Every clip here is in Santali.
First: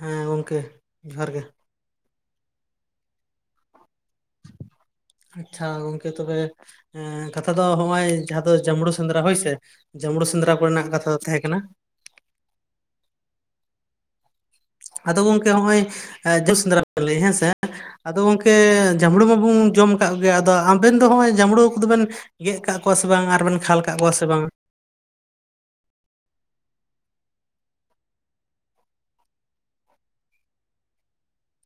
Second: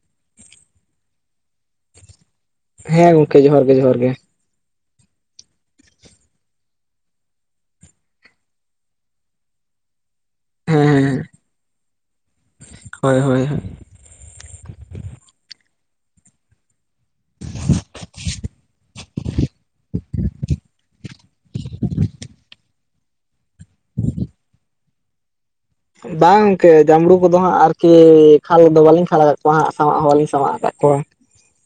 ᱦᱮᱸ ᱜᱚᱢᱠᱮ ᱡᱚᱦᱟᱨ ᱜᱮ᱾ ᱦᱮᱸ ᱜᱚᱝᱠᱮ ᱡᱚᱦᱟᱨ ᱜᱮ ᱡᱚᱦᱟᱨ ᱜᱮ ᱾ ᱟᱪᱪᱷᱟ ᱜᱚᱝᱠᱮ ᱛᱚᱵᱮ ᱾ ᱮ ᱠᱟᱛᱷᱟ ᱫᱚ ᱱᱚᱜᱼᱚᱭ ᱡᱟᱦᱟᱸ ᱫᱚ ᱡᱟᱢᱲᱩ ᱥᱮᱸᱫᱽᱨᱟ ᱦᱳᱭᱥᱮ? ᱡᱟᱢᱲᱩ ᱥᱮᱸᱫᱽᱨᱟ ᱠᱚᱨᱮᱱᱟᱜ ᱦᱮᱸ ᱠᱟᱛᱷᱟ ᱦᱮᱸ ᱫᱚ ᱛᱟᱦᱮᱸ ᱠᱟᱱᱟ ᱾ ᱦᱳᱭ ᱦᱳᱭ ᱾ ᱟᱫᱚ ᱜᱚᱝᱠᱮ ᱦᱚᱸᱜᱼᱚᱭ ᱡᱳ ᱥᱮᱸᱫᱽᱨᱟ ᱠᱚᱯᱮ ᱞᱟᱹᱭ ᱦᱮᱸ ᱥᱮ ᱾ ᱟᱫᱚ ᱜᱚᱝᱠᱮ ᱡᱟᱸᱢᱲᱩ ᱢᱟ ᱵᱚᱱ ᱡᱚᱢ ᱠᱟᱜ ᱜᱮᱭᱟ ᱟᱫᱚ ᱟᱵᱮᱱ ᱫᱚ ᱦᱚᱸᱜᱼᱚᱭ ᱡᱟᱸᱢᱲᱩ ᱠᱚ ᱵᱮᱱ ᱜᱮᱫ ᱠᱟᱜ ᱠᱚᱣᱟ ᱥᱮ ᱵᱟᱝ ᱟᱨ ᱵᱮᱱ ᱠᱷᱟᱞ ᱠᱟᱜ ᱠᱚᱣᱟ ᱥᱮ ᱵᱟᱝ? ᱵᱟᱝ ᱜᱚᱝᱠᱮ ᱡᱟᱢᱲᱩ ᱠᱚᱫᱚ ᱦᱟᱸᱜ ᱟᱨᱠᱤ ᱠᱷᱟᱞ ᱫᱚ ᱵᱟᱞᱤᱧ ᱠᱷᱟᱞ ᱠᱟᱜ ᱠᱚᱣᱟ ᱦᱟᱸᱜ ᱥᱟᱢᱟᱜ ᱦᱚᱸ ᱵᱟᱹᱞᱤᱧ ᱥᱟᱢᱟᱜ ᱠᱟᱜ ᱠᱚᱣᱟ ᱾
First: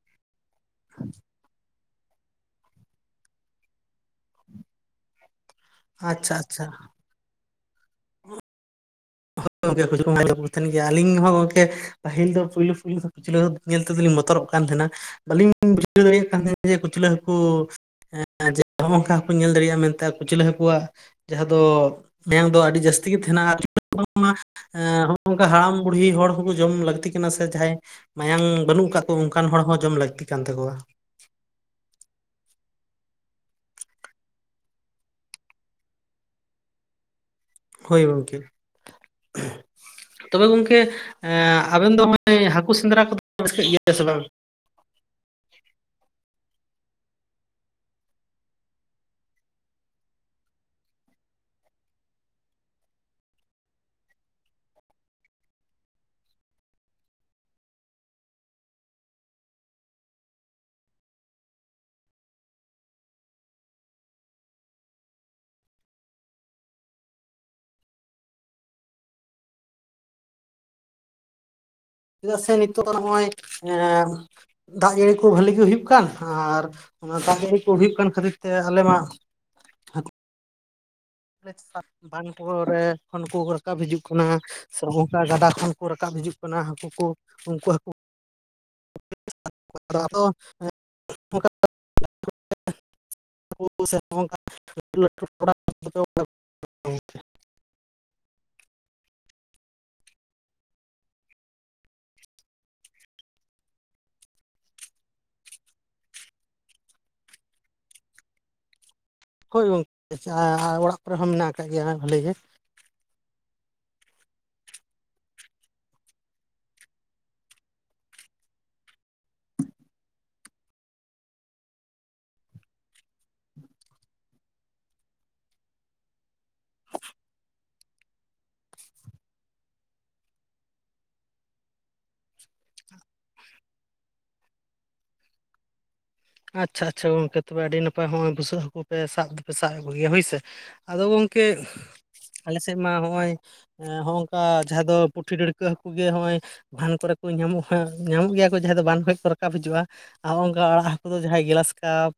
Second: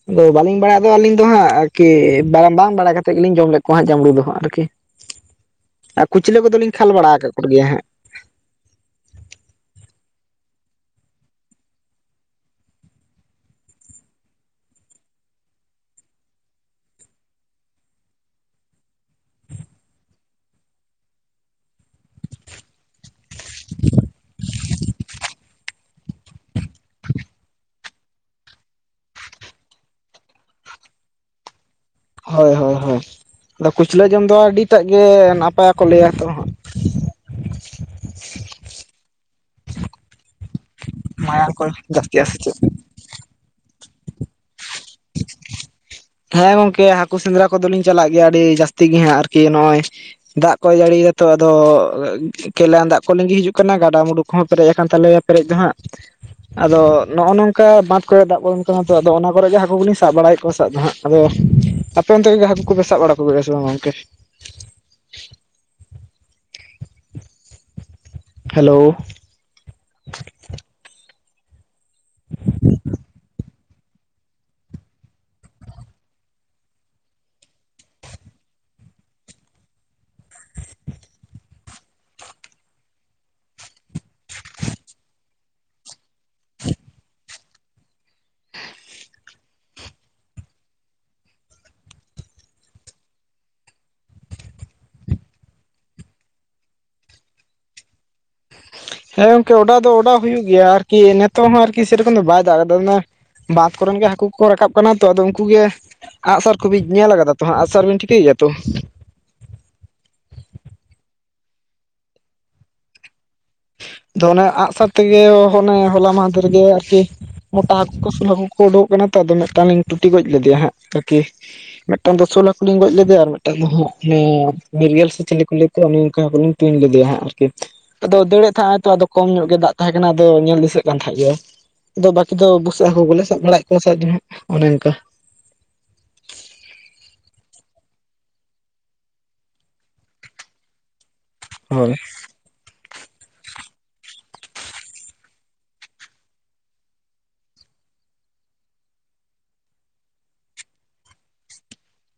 ᱟᱫᱚ ᱵᱟᱹᱞᱤᱧ ᱵᱟᱲᱟᱭᱟ ᱫᱚ ᱟᱹᱞᱤᱧ ᱫᱚ ᱦᱟᱸᱜ ᱾ ᱠᱤ ᱵᱟᱝ ᱵᱟᱲᱟᱭ ᱠᱟᱛᱮᱫ ᱜᱮᱞᱤᱧ ᱡᱚᱢ ᱞᱮᱫ ᱠᱚᱣᱟ ᱦᱟᱜ ᱡᱟᱢᱲᱩ ᱫᱚ ᱦᱟᱸᱜ ᱟᱨᱠᱤ ᱾ ᱟᱨ ᱠᱩᱪᱞᱟᱹ ᱠᱚᱫᱞᱤᱧ ᱠᱷᱟᱞ ᱵᱟᱲᱟ ᱟᱠᱟᱫ ᱠᱚᱜᱮᱭᱟ ᱾ ᱦᱮᱸ᱾ ᱜᱚᱝᱠᱮ ᱛᱟᱦᱮᱱ [unintelligible] ᱜᱮᱭᱟ ᱟᱞᱤᱧ ᱦᱚᱸ ᱜᱚᱝᱠᱮ ᱯᱟᱹᱤᱞ ᱫᱚ ᱯᱩᱭᱞᱩ ᱯᱩᱭᱞᱩ ᱠᱩᱪᱞᱟᱹ ᱧᱮᱞ ᱛᱮᱫᱚᱞᱤᱧ ᱵᱚᱛᱚᱨᱚᱜ ᱠᱟᱱ ᱛᱟᱦᱮᱱᱟ ᱵᱟᱹᱞᱤᱧ ᱵᱩᱡᱷᱟᱹᱣ ᱫᱟᱲᱮᱭᱟᱜ ᱠᱟᱱ ᱛᱟᱦᱮᱱᱟ ᱡᱮ ᱠᱩᱪᱞᱟᱹ ᱦᱟᱹᱠᱩ ᱾ ᱮ ᱱᱚᱜᱚᱝᱠᱟ ᱦᱟᱸᱠᱩ ᱧᱮᱞ ᱫᱟᱲᱮᱭᱟᱜᱼᱟ ᱢᱮᱱᱛᱮ ᱟᱠᱚ ᱠᱩᱪᱞᱟ ᱦᱟᱸᱠᱩ ᱣᱟᱜ ᱾ ᱡᱟᱦᱟᱸ ᱫᱚ ᱢᱮᱱ ᱫᱚ ᱟᱹᱰᱤ ᱡᱟᱹᱥᱛᱤ ᱜᱮ ᱛᱟᱦᱮᱱᱟ ᱾ [unintelligible] ᱱᱚᱝᱠᱟ ᱦᱟᱲᱟᱢᱼ ᱵᱩᱰᱦᱤ ᱦᱚᱲ ᱦᱚᱸᱠᱚ ᱡᱚᱢ ᱞᱟᱹᱠᱛᱤ ᱠᱟᱱᱟ ᱥᱮ ᱡᱟᱦᱟᱸᱭ ᱾ ᱢᱟᱭᱟᱝ ᱵᱟᱱᱩᱜ ᱟᱠᱟᱫ ᱠᱚ ᱚᱱᱠᱟᱱ ᱦᱚᱲ ᱦᱚᱸ ᱡᱚᱢ ᱞᱟᱹᱠᱛᱤ ᱠᱟᱱ ᱛᱟᱠᱚᱣᱟ ᱾ ᱦᱳᱭ ᱦᱳᱭ ᱦᱳᱭ ᱟᱫᱟ ᱠᱩᱪᱞᱟᱹ ᱡᱚᱢ ᱫᱚ ᱟᱹᱰᱤᱴᱟᱜ ᱜᱮ ᱱᱟᱯᱟᱭ ᱠᱚ ᱞᱟᱹᱭᱟ ᱛᱚ ᱦᱟᱸᱜ ᱾ ᱦᱳᱭ ᱜᱚᱝᱠᱮ ᱛᱚᱵᱮ ᱜᱚᱝᱠᱮ ᱮ ᱢᱟᱭᱟᱝ ᱠᱚ ᱟᱵᱮᱱ ᱫᱚ ᱡᱟᱹᱥᱛᱤᱜᱼᱟ ᱥᱮ ᱢᱟᱱᱮ ᱪᱮᱫ ᱦᱟᱹᱠᱩ ᱥᱮᱸᱫᱽᱨᱟ ᱠᱚᱫᱚ ᱨᱟᱹᱥᱠᱟᱹᱜ ᱜᱮᱭᱟ ᱥᱮ ᱵᱟᱝ? ᱦᱮᱸ ᱜᱚᱝᱠᱮ ᱦᱟᱹᱠᱩ ᱥᱮᱸᱫᱽᱨᱟ ᱠᱚᱫᱚᱞᱤᱧ ᱪᱟᱞᱟᱜ ᱜᱮᱭᱟ ᱟᱹᱰᱤ ᱡᱟᱹᱥᱛᱤ ᱜᱮ ᱦᱟᱸᱜ ᱟᱨᱠᱤ ᱱᱚᱜᱼᱚᱭ ᱾ ᱫᱟᱜ ᱠᱚᱭ ᱡᱟᱹᱲᱤ ᱮᱫᱟ ᱛᱚ ᱟᱫᱚ ᱾ ᱠᱮᱞᱟᱱ ᱫᱟᱜ ᱠᱚ ᱞᱤᱸᱜᱤ ᱦᱤᱡᱩᱜ ᱠᱟᱱᱟ ᱜᱟᱰᱟᱼᱢᱩᱰᱩ ᱠᱷᱚᱱ ᱯᱮᱨᱮᱡ ᱟᱠᱟᱱ ᱛᱟᱞᱮᱭᱟ ᱯᱮᱨᱮᱡ ᱫᱚ ᱦᱟᱸᱜ ᱾ ᱟᱫᱚ ᱱᱚᱜᱼᱚ ᱱᱚᱝᱠᱟ ᱵᱟᱸᱫᱷ ᱠᱚᱨᱮ ᱫᱟᱜ ᱵᱚᱞᱚᱱ ᱛᱚ ᱟᱫᱚ ᱚᱱᱟ ᱠᱚᱨᱮ ᱜᱮ ᱦᱟᱹ ᱩᱱᱤ ᱥᱟᱵ ᱵᱟᱲᱟᱭᱮᱜ ᱠᱚᱣᱟ ᱥᱟᱵ ᱫᱚ ᱦᱟᱸᱜ ᱟᱫᱚ ᱟᱯᱮ ᱚᱱᱛᱮ ᱜᱮ ᱦᱟᱹᱠᱩ ᱠᱚᱯᱮ ᱥᱟᱵ ᱵᱟᱲᱟ ᱠᱚᱜᱮᱭᱟ ᱥᱮ ᱵᱟᱝ ᱜᱚᱝᱠᱮ? ᱦᱮᱞᱳ ᱾ ᱪᱮᱫᱟᱜ ᱥᱮ ᱱᱤᱛᱚᱜ ᱱᱚᱜᱼᱚᱭ ᱮ ᱾ ᱫᱟᱜ ᱡᱟᱹᱲᱤ ᱠᱚ ᱵᱷᱟᱹᱞᱤ ᱜᱮ ᱦᱩᱭᱩᱜ ᱠᱟᱱ ᱟᱨ ᱚᱱᱟ ᱫᱟᱜ ᱡᱟᱹᱲᱤ ᱠᱚ ᱦᱩᱭᱩᱜ ᱠᱟᱱ ᱠᱷᱟᱹᱛᱤᱨ ᱛᱮ ᱟᱞᱮ ᱢᱟ ᱾ [inaudible] ᱵᱟᱝ ᱠᱚ ᱨᱮ ᱠᱷᱚᱱ ᱠᱚ ᱨᱟᱠᱟᱵ ᱦᱤᱡᱩᱜ ᱠᱟᱱᱟ ᱥᱮ ᱚᱱᱠᱟ ᱜᱟᱰᱟ ᱠᱷᱚᱱ ᱾ ᱠᱚ ᱨᱟᱠᱟᱵ ᱦᱤᱡᱩᱜ ᱠᱟᱱᱟ ᱦᱟᱹᱠᱩ ᱠᱚ ᱩᱱᱠᱩ ᱦᱟᱹᱠᱩ ᱾ [unintelligible] [inaudible] ᱥᱮ ᱱᱚᱝᱠᱟ ᱞᱟᱹᱴᱩ ᱞᱟᱹᱴᱩ [unintelligible] [unintelligible] ᱦᱮᱸ ᱜᱚᱝᱠᱮ ᱚᱰᱟᱣ ᱫᱚ ᱚᱰᱟᱣ ᱦᱩᱭᱩᱜ ᱜᱮᱭᱟ ᱟᱨᱠᱤ ᱱᱤᱛᱚᱜ ᱦᱚᱸ ᱟᱨᱠᱤ ᱥᱮᱨᱚᱠᱚᱢ ᱫᱚ ᱵᱟᱭ ᱫᱟᱜ ᱠᱟᱫᱟ [unintelligible] ᱾ ᱵᱟᱸᱫᱷ ᱠᱚᱨᱮᱱ ᱜᱮ ᱦᱟᱹᱠᱩ ᱠᱚ ᱨᱟᱠᱟᱵ ᱠᱟᱱᱟ ᱛᱚ, ᱟᱫᱚ ᱩᱱᱠᱩ ᱜᱮᱼᱼ ᱟᱜᱼᱥᱟᱨ ᱠᱚᱵᱤᱧ ᱧᱮᱞ ᱟᱠᱟᱫᱟ ᱛᱚ ᱦᱟᱸ ᱟᱜᱥᱟᱨ ᱵᱮᱱ ᱴᱷᱤᱠᱟᱹᱭ ᱜᱮᱭᱟ ᱛᱚ? ᱦᱳᱭ ᱜᱚᱝᱠᱮ ᱟᱨ ᱚᱲᱟᱜ ᱠᱚᱨᱮ ᱦᱚᱸ ᱢᱮᱱᱟᱜ ᱠᱟᱜ ᱜᱮᱭᱟ ᱵᱷᱟᱹᱞᱤ ᱜᱮ ᱾ ᱛᱚ ᱚᱱᱮ ᱟᱸᱜᱼᱥᱟᱨ ᱛᱮᱜᱮ ᱚᱱᱮ ᱦᱚᱞᱟ ᱢᱟᱫᱷᱮᱨ ᱜᱮ ᱟᱨᱠᱤ ᱾ ᱢᱚᱴᱟ ᱦᱟᱹᱠᱩ ᱠᱚ ᱥᱳᱞ ᱦᱟᱹᱠᱩ ᱠᱚ ᱩᱰᱩᱠᱚᱜ ᱠᱟᱱᱟ ᱛᱚ ᱟᱫᱚ ᱢᱤᱫᱴᱟᱝ ᱞᱤᱧ ᱴᱩᱴᱤ ᱜᱚᱡ ᱞᱮᱫᱮᱭᱟ ᱦᱟᱸᱜ ᱠᱤ ᱾ ᱢᱤᱫᱴᱟᱝ ᱫᱚ ᱥᱳᱞ ᱦᱟᱹᱠᱩ ᱞᱤᱧ ᱜᱚᱡ ᱞᱮᱫᱮᱭᱟ ᱟᱨ ᱢᱤᱫᱴᱟᱝ ᱫᱚ ᱵᱤᱨᱜᱮᱞ ᱥᱮ ᱪᱮᱞᱮ ᱠᱚ ᱞᱟᱹᱭ ᱠᱚᱶᱟ [unintelligible] ᱾ ᱛᱩᱧ ᱞᱮᱫᱮᱭᱟ ᱦᱟᱜ ᱟᱨᱠᱤ ᱟᱫᱚ ᱾ ᱫᱟᱹᱲᱮᱜ ᱛᱟᱦᱮᱸᱜ ᱛᱚ ᱟᱫᱚ ᱠᱚᱢ ᱧᱚᱜ ᱜᱮ ᱫᱟᱜ ᱛᱟᱦᱮᱸ ᱠᱟᱱᱟ ᱟᱫᱚ ᱧᱮᱞ ᱫᱤᱥᱟᱹᱜ ᱠᱟᱱ ᱛᱟᱦᱮᱸᱜ ᱜᱮᱭᱟ ᱾ ᱟᱫᱚ ᱵᱟᱠᱤ ᱫᱚ ᱵᱩᱥᱟᱜ ᱦᱟᱹᱠᱩ ᱠᱚ ᱞᱮ ᱥᱟᱵ ᱵᱟᱲᱟᱭᱮᱜ ᱠᱚᱣᱟ ᱥᱮ ᱥᱟᱵ ᱫᱚ ᱦᱟᱜ ᱚᱱᱮ ᱚᱱᱠᱟ ᱾ ᱟᱪᱪᱷᱟ ᱟᱪᱪᱷᱟ ᱜᱚᱝᱠᱮ ᱛᱚᱵᱮ ᱟᱹᱰᱤ ᱱᱟᱯᱟᱭ ᱦᱚᱜ-ᱚᱭ ᱵᱩᱥᱟᱹᱜ ᱦᱟᱹᱠᱩ ᱯᱮ ᱥᱟᱵ ᱫᱚᱯᱮ ᱥᱟᱵ ᱥᱟᱵ ᱠᱚᱜᱮᱭᱟ ᱦᱳᱭᱥᱮ ᱾ ᱟᱫᱚ ᱜᱚᱝᱠᱮ ᱦᱳᱭ ᱟᱞᱮ ᱥᱮᱜ ᱢᱟ ᱦᱚᱜᱼᱚᱭ ᱾ ᱦᱚᱜᱝᱠᱟ ᱡᱟᱦᱟᱸᱭ ᱫᱚ ᱯᱩᱴᱷᱤ ᱰᱟᱹᱲᱠᱟᱹ ᱦᱟᱹᱠᱩ ᱜᱮ ᱦᱚᱜᱼᱚᱭ ᱾ ᱵᱷᱟᱱ ᱠᱚᱨᱮ ᱠᱚ ᱧᱟᱢᱚᱜᱼᱟ ᱧᱟᱢᱚᱜ ᱜᱮᱭᱟ ᱠᱚ ᱡᱟᱦᱟᱸᱭ ᱫᱚ ᱵᱟᱱ ᱠᱷᱚᱽ ᱠᱚ ᱨᱟᱠᱟᱵ ᱦᱤᱡᱩᱜᱼᱟ ᱟ ᱦᱚᱜᱼᱚᱝᱠᱟ ᱩᱝᱠᱩ ᱫᱚ ᱡᱟᱸᱦᱟᱭ ᱜᱮᱞᱟᱥ ᱠᱟᱯ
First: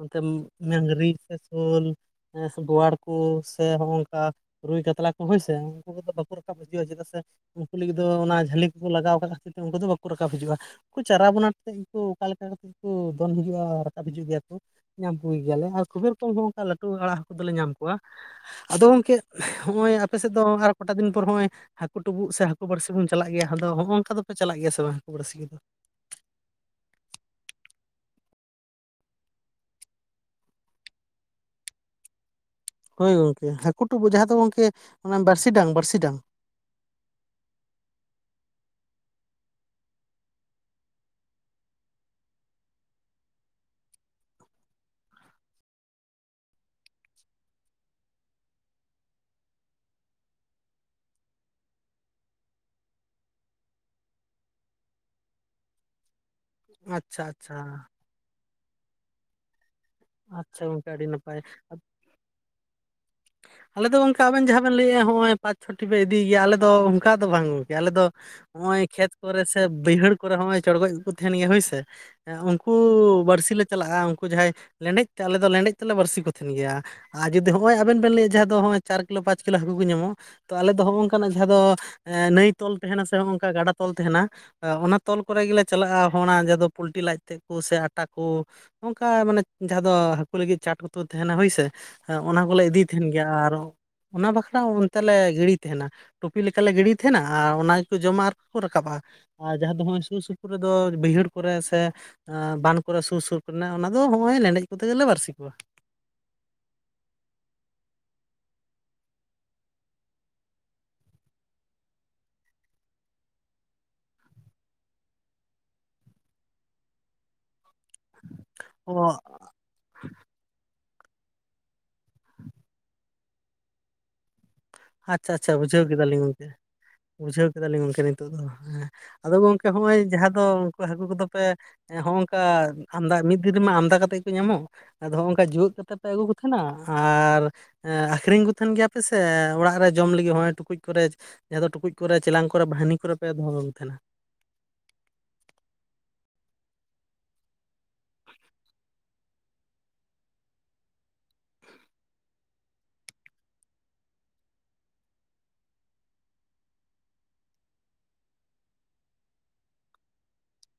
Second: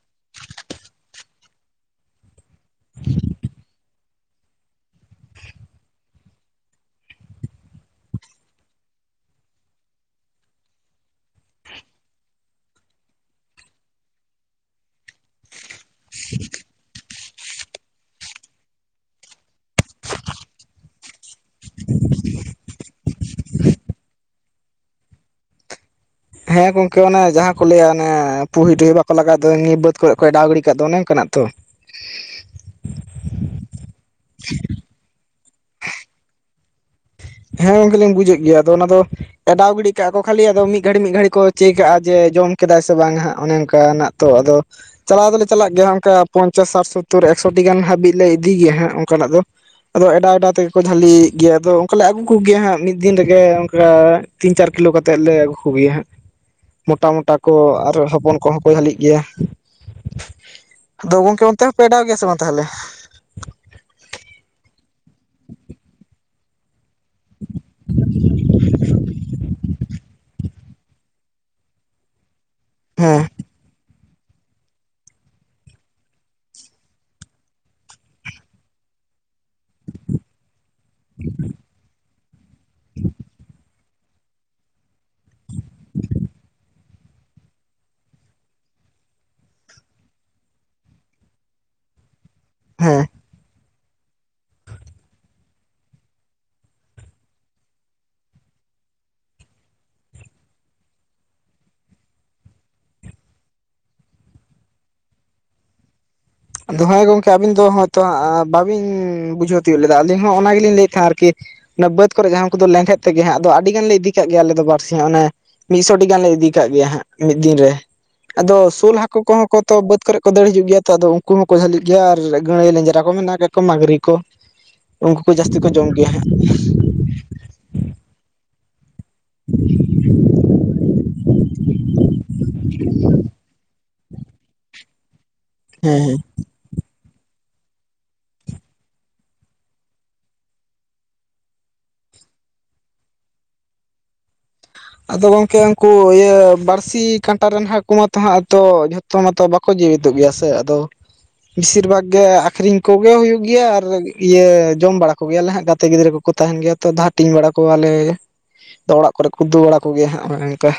ᱚᱱᱛᱮ ᱢᱟ ᱢᱟᱝᱨᱤ ᱥᱮ ᱥᱳᱞ᱾ ᱦᱮᱸ ᱥᱮ ᱵᱳᱣᱟᱲ ᱠᱚ ᱥᱮ ᱦᱚᱸᱜᱼ ᱚᱝᱠᱟᱼᱼ ᱨᱩᱭ ᱠᱟᱛᱞᱟ ᱠᱚ ᱦᱳᱭ ᱥᱮ ᱩᱝᱠᱩ ᱠᱚᱫᱚ ᱵᱟᱠᱚ ᱨᱟᱠᱟᱵ ᱦᱤᱡᱩᱜᱼᱟ ᱪᱮᱫᱟᱜ ᱥᱮᱼᱼ ᱩᱝᱠᱩ ᱞᱟᱹᱜᱤᱫ ᱫᱚ ᱚᱱᱟ ᱡᱷᱟᱹᱞᱤ ᱠᱚ ᱞᱟᱜᱟᱣ ᱠᱟᱫᱟ ᱠᱷᱟᱹᱤᱨ ᱛᱮ ᱩᱝᱠᱩ ᱫᱚ ᱵᱟᱠᱚ ᱨᱟᱠᱟᱵ ᱦᱤᱡᱩᱜᱼᱟ ᱩᱱᱠᱩ ᱪᱟᱨᱟ ᱵᱚᱱᱟ ᱛᱮᱫ ᱜᱮᱠᱳ ᱚᱠᱟ ᱞᱮᱠᱟ ᱠᱟᱛᱮᱫ ᱜᱮᱠᱩᱼᱼ ᱫᱚᱱ ᱦᱤᱡᱩᱜᱼᱟ ᱨᱟᱠᱟᱵ ᱦᱤᱡᱩᱜ ᱜᱮᱭᱟ ᱠᱚ ᱧᱟᱢ ᱠᱚ ᱜᱮᱭᱟᱞᱮ ᱟᱨ ᱠᱷᱩᱵᱮᱨ ᱨᱚᱠᱚᱢ ᱦᱚᱸ ᱚᱝᱠᱟ ᱞᱟᱹᱴᱩ ᱟᱲᱟᱜ ᱦᱟᱹᱠᱩ ᱫᱚᱞᱮ ᱧᱟᱢ ᱼᱼ ᱠᱚᱣᱟ ᱟᱫᱚ ᱜᱚᱝᱠᱮ ᱦᱚᱸᱜᱼᱚᱭ ᱟᱯᱮ ᱥᱮᱫ ᱫᱚ ᱟᱨ ᱠᱚᱴᱟ ᱫᱤᱱ ᱯᱚᱨ ᱦᱚᱸᱜᱼᱚᱭᱼᱼ ᱦᱟᱹᱠᱩ ᱴᱩᱵᱩᱜ ᱥᱮ ᱦᱟᱹᱠᱩ ᱵᱟᱹᱲᱥᱤ ᱵᱚᱱ ᱪᱟᱞᱟᱜ ᱜᱮᱭᱟ ᱟᱫᱚ ᱦᱚᱸᱜᱼᱚᱝᱠᱟ ᱫᱚᱯᱮ ᱪᱟᱞᱟᱜ ᱜᱮᱭᱟ ᱥᱮ ᱵᱟᱝ ᱦᱟᱹᱠᱩ ᱵᱟᱹᱲᱥᱤ ᱠᱚᱫᱚ? ᱦᱮᱸ ᱜᱚᱝᱠᱮ ᱚᱱᱮ ᱡᱟᱦᱟᱸ ᱠᱚ ᱞᱟᱹᱭᱟ ᱚᱱᱮ ᱯᱩᱦᱤ ᱴᱩᱦᱤ ᱵᱟᱠᱚ ᱞᱟᱜᱟᱣ ᱫᱚ ᱱᱤᱭᱟᱹ ᱵᱟᱹᱫ ᱠᱚᱨᱮ ᱠᱚ ᱮᱰᱟᱣ ᱜᱤᱲᱤ ᱠᱟᱜ ᱫᱚ ᱚᱱᱮ ᱚᱝᱠᱟ ᱱᱟᱜ ᱛᱚ᱾ ᱦᱳᱭ ᱜᱚᱝᱠᱮ ᱦᱟᱹᱠᱩ ᱴᱩᱵᱩᱜ ᱡᱟᱦᱟᱸ ᱫᱚ ᱜᱚᱝᱠᱮ ᱚᱱᱟ ᱵᱟᱬᱥᱤ ᱰᱟᱝ ᱵᱟᱬᱥᱤ ᱰᱟᱝ ᱾ ᱦᱮᱸ ᱜᱚᱝᱠᱮ ᱞᱤᱧ ᱵᱩᱡᱮᱫ ᱜᱮᱭᱟ ᱟᱫᱚ ᱚᱱᱟ ᱫᱚᱼᱼ ᱟᱰᱟᱣ ᱜᱤᱲᱤ ᱠᱟᱜᱼᱟ ᱠᱚ ᱠᱷᱟᱹᱞᱤ ᱟᱫᱚ ᱢᱤᱫ ᱜᱷᱟᱹᱲᱤ ᱢᱤᱫ ᱜᱷᱟᱹᱲᱤ ᱠᱚ ᱪᱮᱠᱟᱜᱼᱟ ᱡᱮ ᱡᱚᱢ ᱠᱮᱣᱟᱭ ᱥᱮ ᱵᱟᱝ ᱦᱟᱸᱜ ᱚᱱᱮ ᱚᱱᱠᱟ ᱱᱟᱜᱼᱼ ᱛᱚ ᱟᱫᱚᱼᱼ ᱪᱟᱞᱟᱣ ᱫᱚᱞᱮ ᱪᱟᱞᱟᱜ ᱜᱮᱭᱟ ᱚᱝᱠᱟ ᱯᱚᱧᱪᱟᱥ ᱥᱟᱴ ᱥᱳᱛᱛᱳᱨ ᱮᱠᱥᱚᱴᱤ ᱜᱟᱱ ᱦᱟᱹᱵᱤᱡ ᱞᱮ ᱤᱫᱤ ᱜᱮᱭᱟ ᱦᱟᱸᱜ ᱚᱱᱠᱟᱱᱟᱜ ᱫᱚ ᱾ ᱟᱫᱚ ᱮᱰᱟᱣ ᱮᱰᱟᱜ ᱛᱮᱜᱮ ᱠᱚ ᱡᱷᱟᱹᱞᱤ ᱤᱫᱤᱜ ᱜᱮᱭᱟ ᱟᱫᱚᱼᱼ ᱠᱚᱞᱮ ᱟᱹᱜᱩ ᱠᱚᱜᱮᱭᱟ ᱦᱟᱸᱜ ᱢᱤᱫ ᱫᱤᱱ ᱨᱮᱜᱮ ᱚᱝᱠᱟ ᱛᱤᱱ ᱪᱟᱨ ᱠᱤᱞᱳ ᱠᱟᱛᱮᱫ ᱞᱮ ᱟᱹᱜᱩ ᱠᱚᱜᱮᱭᱟ ᱦᱟᱸᱜ ᱾ ᱢᱚᱴᱟ ᱟᱪᱪᱷᱟ ᱢᱚᱴᱟ ᱟᱪᱪᱷᱟ ᱠᱚ ᱟᱨ ᱦᱚᱯᱚᱱ ᱠᱚᱦᱚᱸ ᱠᱚ ᱡᱷᱟᱹᱞᱤᱜ ᱜᱮᱭᱟ᱾ ᱟᱪᱪᱷᱟ ᱜᱚᱝᱠᱮ ᱟᱹᱰᱤ ᱫᱚ ᱱᱟᱯᱟᱭ ᱜᱚᱝᱠᱮ ᱟᱫᱚ ᱚᱱᱛᱮ ᱦᱚᱸ ᱯᱮ ᱮᱰᱟᱣ ᱜᱮᱭᱟ ᱥᱮ ᱵᱟᱝ ᱛᱟᱦᱞᱮ? ᱟᱞᱮ ᱫᱚ ᱜᱚᱝᱠᱮ ᱟᱵᱮᱱ ᱡᱟᱦᱟᱸ ᱵᱮᱱ ᱞᱟᱹᱭᱮᱜᱼᱟ ᱦᱚᱸᱜᱼᱚᱭ ᱯᱟᱸᱪ ᱪᱷᱚᱴᱤ ᱯᱮ ᱤᱫᱤ ᱜᱮᱭᱟ ᱟᱞᱮ ᱫᱚᱼᱼ ᱠᱟ ᱫᱚ ᱵᱟᱝ ᱜᱚᱝᱠᱮ ᱟᱞᱮ ᱫᱚ ᱱᱚᱜᱼᱚᱭ ᱠᱷᱮᱛ ᱠᱚᱨᱮ ᱥᱮ ᱵᱟᱹᱭᱦᱟᱹᱲᱼᱼ ᱠᱚᱨᱮ ᱦᱚᱸᱜ ᱼᱚᱭ ᱪᱚᱲᱜᱚᱡ ᱠᱚ ᱠᱚ ᱛᱟᱦᱮᱱ ᱜᱮᱭᱟ ᱦᱳᱭᱥᱮ ᱩᱱᱠᱩ ᱦᱮᱸ ᱵᱟᱹᱲᱥᱤ ᱞᱮ ᱪᱟᱞᱟᱜᱼᱟ ᱩᱱᱠᱩ ᱡᱟᱦᱟᱸᱭᱼᱼ ᱞᱮᱸᱰᱮᱡ ᱛᱮ ᱟᱞᱮ ᱫᱚ ᱞᱮᱸᱰᱮᱡ ᱛᱮᱞᱮ ᱵᱟᱹᱲᱥᱤ ᱠᱚ ᱛᱟᱦᱮᱱ ᱜᱮᱭᱟ ᱾ ᱟᱨ ᱡᱩᱫᱤ ᱦᱚᱸᱜᱼᱚᱭ ᱟᱵᱮᱱ ᱵᱮᱱ ᱞᱟᱹᱭᱮᱫᱽ ᱡᱟᱦᱟᱸ ᱫᱚ ᱦᱚᱸᱜᱼᱚᱭ ᱪᱟᱨ ᱠᱤᱞᱳ ᱯᱟᱸᱪ ᱠᱤᱞᱳ ᱦᱟᱹᱠᱩ ᱠᱚ ᱧᱟᱢᱚᱜᱼᱼ ᱛᱚ ᱟᱞᱮ ᱫᱚ ᱦᱚᱸᱜᱼᱚ ᱱᱝᱠᱟᱱᱟᱜ ᱡᱟᱦᱟᱸ ᱫᱚ ᱮ ᱱᱟᱹᱭ ᱛᱚᱞ ᱛᱟᱦᱮᱱᱟ ᱥᱮ ᱦᱚᱸᱜ ᱚᱝᱠᱟ ᱜᱟᱰᱟᱼᱼ ᱛᱚᱞ ᱛᱟᱦᱮᱱᱟ ᱚᱱᱟ ᱛᱚᱞ ᱠᱚᱨᱮ ᱜᱮᱞᱮ ᱪᱟᱞᱟᱜᱼᱟ ᱦᱚᱜᱼᱱᱟ ᱡᱟᱦᱟᱸ ᱫᱚ ᱯᱩᱞᱴᱤ ᱞᱟᱡᱽ ᱛᱮᱫᱽ ᱠᱚ ᱥᱮ ᱟᱴᱟ ᱠᱚᱼᱼ ᱚᱝᱠᱟ ᱢᱟᱱᱮᱼᱼ ᱡᱟᱦᱟᱸ ᱫᱚ ᱦᱟᱹᱠᱩ ᱞᱟᱹᱜᱤᱫ ᱪᱟᱴ ᱠᱚ ᱛᱩᱫᱽ ᱛᱟᱦᱮᱱᱟ ᱦᱳᱭᱥᱮ ᱚᱱᱟ ᱠᱚᱞᱮ ᱤᱫᱤᱭ ᱦᱮᱸ ᱛᱟᱦᱮᱱ ᱜᱮᱭᱟ ᱟᱨᱼᱼ ᱚᱱᱟ ᱵᱟᱠᱷᱲᱟ ᱚᱱᱛᱮ ᱞᱮ ᱜᱤᱲᱤ ᱛᱟᱦᱮᱱᱟ ᱾ ᱴᱩᱯᱤ ᱞᱮᱠᱟᱞᱮ ᱜᱤᱲᱤᱭ ᱛᱟᱦᱮᱱᱟ ᱟᱨ ᱚᱱᱟ ᱜᱮᱠᱚ ᱡᱚᱢᱟ ᱟᱨ ᱠᱚ ᱨᱟᱠᱟᱵᱼᱟ ᱾ ᱟᱨ ᱡᱟᱦᱟᱸ ᱫᱚ ᱦᱚᱜᱼᱚᱭ ᱥᱩᱨ ᱥᱩᱯᱩᱨ ᱨᱮᱫᱚ ᱵᱟᱹᱭᱦᱟᱹᱲ ᱠᱚᱨᱮ ᱥᱮ ᱵᱟᱸᱱ ᱠᱚᱨᱮ ᱥᱩᱨ ᱥᱩᱨ ᱠᱚᱨᱮ ᱚᱱᱟ ᱫᱚᱼᱼ ᱦᱚᱸᱜᱼᱚᱭ ᱞᱮᱸᱰᱮᱡ ᱠᱚᱛᱮ ᱜᱮᱞᱮ ᱵᱟᱲᱥᱤ ᱠᱚᱣᱟ ᱾ ᱟᱫᱚ ᱦᱮᱸ ᱜᱚᱝᱠᱮ ᱟᱵᱤᱱ ᱫᱚ ᱦᱚᱭᱛᱚ ᱵᱟᱹᱵᱤᱱ ᱵᱩᱡᱷᱟᱹᱣ ᱛᱤᱭᱳᱜ ᱞᱮᱫᱟ ᱟᱞᱤᱧ ᱦᱚᱸ ᱚᱱᱟ ᱜᱮᱞᱤᱧ ᱞᱟᱹᱭᱮᱫ ᱛᱟᱦᱮᱸ ᱟᱨᱠᱤᱼᱼ ᱚᱱᱟ ᱵᱟᱹᱫᱽ ᱠᱚᱨᱮ ᱡᱟᱦᱟᱸ ᱩᱱᱠᱩ ᱫᱚ ᱞᱮᱸᱰᱮᱫ ᱛᱮᱜᱮ ᱦᱟᱸᱜ ᱟᱫᱚ ᱟᱹᱰᱤ ᱜᱟᱱ ᱞᱮ ᱤᱫᱤ ᱠᱟᱜ ᱜᱮᱭᱟ ᱟᱞᱮ ᱫᱚ ᱵᱟᱲᱥᱤ ᱚᱱᱮᱼᱼᱼ ᱢᱤᱫᱥᱚ ᱴᱤ ᱜᱟᱱ ᱞᱮ ᱤᱫᱤ ᱠᱟᱜ ᱜᱮᱭᱟ ᱦᱟᱸᱜ ᱢᱤᱫ ᱫᱤᱱ ᱨᱮ ᱾ ᱟᱫᱚ ᱚ ᱥᱳᱞ ᱦᱟᱹᱠᱩ ᱠᱚᱦᱚᱸ ᱠᱚ ᱛᱚ ᱵᱟᱹᱫᱽ ᱠᱚᱨᱮ ᱠᱚ ᱫᱟᱹᱲ ᱦᱤᱡᱩᱜ ᱜᱮᱭᱟ ᱛᱚ ᱟᱫᱚ ᱩᱱ ᱠᱩ ᱦᱚᱸᱠᱚ ᱡᱷᱟᱹᱞᱤᱜ ᱜᱮᱭᱟ ᱟᱨ ᱜᱟᱹᱲᱟᱹᱭ ᱞᱮᱧᱡᱨᱟ ᱠᱚ ᱢᱮᱱᱟᱜ ᱠᱟᱫ ᱠᱚᱣᱟ ᱢᱟᱹᱜᱽᱨᱤ ᱠᱚ ᱾ ᱩᱱᱠᱩ ᱠᱚ ᱟᱪᱪᱷᱟ ᱡᱟᱹᱥᱛᱤ ᱟᱪᱪᱷᱟ ᱠᱚ ᱵᱩᱡᱷᱟᱹᱣ ᱡᱚᱢ ᱠᱮᱭᱟ ᱠᱮᱫᱟᱞᱤᱧ ᱦᱟᱸᱜ ᱜᱚᱝᱠᱮ ᱾ ᱵᱩᱡᱷᱟᱹᱣ ᱠᱮᱫᱟᱞᱤᱧ ᱜᱚᱝᱠᱮ ᱱᱤᱛᱚᱜ ᱫᱚ ᱦᱮᱸ ᱟᱫᱚ ᱜᱚᱝᱠᱮ ᱦᱚᱸᱜᱼᱚᱭ ᱡᱟᱦᱟᱸ ᱫᱚ ᱩᱱᱠᱩ ᱦᱟᱹᱠᱩ ᱠᱚᱫᱚ ᱯᱮᱼᱼ ᱮᱸ ᱦᱚᱸᱜᱼ ᱚᱝᱠᱟ ᱟᱢᱫᱟ ᱢᱤᱫ ᱫᱤᱱ ᱨᱮᱢᱟ ᱟᱢᱫᱟ ᱠᱟᱛᱮᱜ ᱜᱮ ᱠᱚ ᱧᱟᱢᱚᱜ ᱾ ᱟᱫᱚ ᱦᱚᱸᱜ ᱚᱝᱠᱟ ᱡᱮᱣᱮᱫ ᱠᱟᱛᱮᱫ ᱦᱮᱸ ᱯᱮ ᱦᱮᱸ ᱟᱹᱜᱩ ᱠᱚ ᱛᱟᱦᱮᱱᱟ ᱟᱨ ᱟᱠᱦᱚᱨᱤᱧ ᱠᱚ ᱛᱟᱦᱮᱱ ᱜᱮᱭᱟ ᱯᱮ ᱥᱮ ᱚᱲᱟᱜᱼᱼ ᱚᱲᱟᱜ ᱨᱮ ᱡᱚᱢ ᱞᱟᱹᱜᱤᱫ ᱦᱚᱸᱜ ᱚᱭ ᱴᱩᱠᱩᱡ ᱠᱚᱨᱮ ᱡᱟᱦᱟᱸ ᱫᱚ ᱴᱩᱠᱩᱡ ᱠᱚᱨᱮ ᱪᱮᱞᱟᱝ ᱠᱚᱨᱮ ᱵᱟᱹᱦᱟᱹᱱᱤ ᱠᱚᱨᱮ ᱯᱮ ᱫᱚᱦ ᱠᱟᱠ ᱛᱟᱦᱮᱱᱟ ᱾ ᱟᱫᱚ ᱜᱚᱝᱠᱮ ᱩᱱᱠᱩ ᱤᱭᱟᱹ ᱵᱟᱲᱥᱤ ᱠᱟᱴᱟ ᱨᱮᱱ ᱦᱟᱹᱠᱩ ᱢᱟᱛᱚ ᱦᱟᱸᱜ ᱛᱚ ᱡᱷᱚᱼᱼ ᱛᱚ ᱢᱟᱛᱚ ᱵᱟᱠᱚ ᱡᱤᱣᱮᱫᱚᱜ ᱜᱮᱭᱟ ᱥᱮ ᱟᱫᱚ, ᱵᱮᱥᱤᱨ ᱵᱷᱟᱜᱽ ᱜᱮ ᱟᱠᱷᱨᱤᱧ ᱠᱚᱜᱮ ᱦᱩᱭᱩᱜ ᱜᱮᱭᱟ ᱟᱨ ᱤᱭᱟᱹ ᱡᱚᱢ ᱵᱟᱲᱟ ᱠᱚᱜᱮᱭᱟᱞᱮ ᱦᱟᱸᱜ ᱜᱟᱛᱮ ᱜᱤᱫᱽᱨᱟᱹ ᱠᱚᱼᱼ ᱠᱚ ᱛᱟᱦᱮᱱ ᱜᱮᱭᱟ ᱛᱚ ᱟᱫᱚ ᱦᱟᱹᱴᱤᱧ ᱵᱟᱲᱟ ᱠᱚᱣᱟᱞᱮ ᱚᱲᱟᱜ ᱠᱚᱨᱮ ᱠᱚ ᱩᱛᱩ ᱵᱟᱲᱟ ᱠᱚᱜᱮᱭᱟᱜ ᱦᱟᱸᱜ ᱚᱱᱮ ᱚᱱᱠᱟ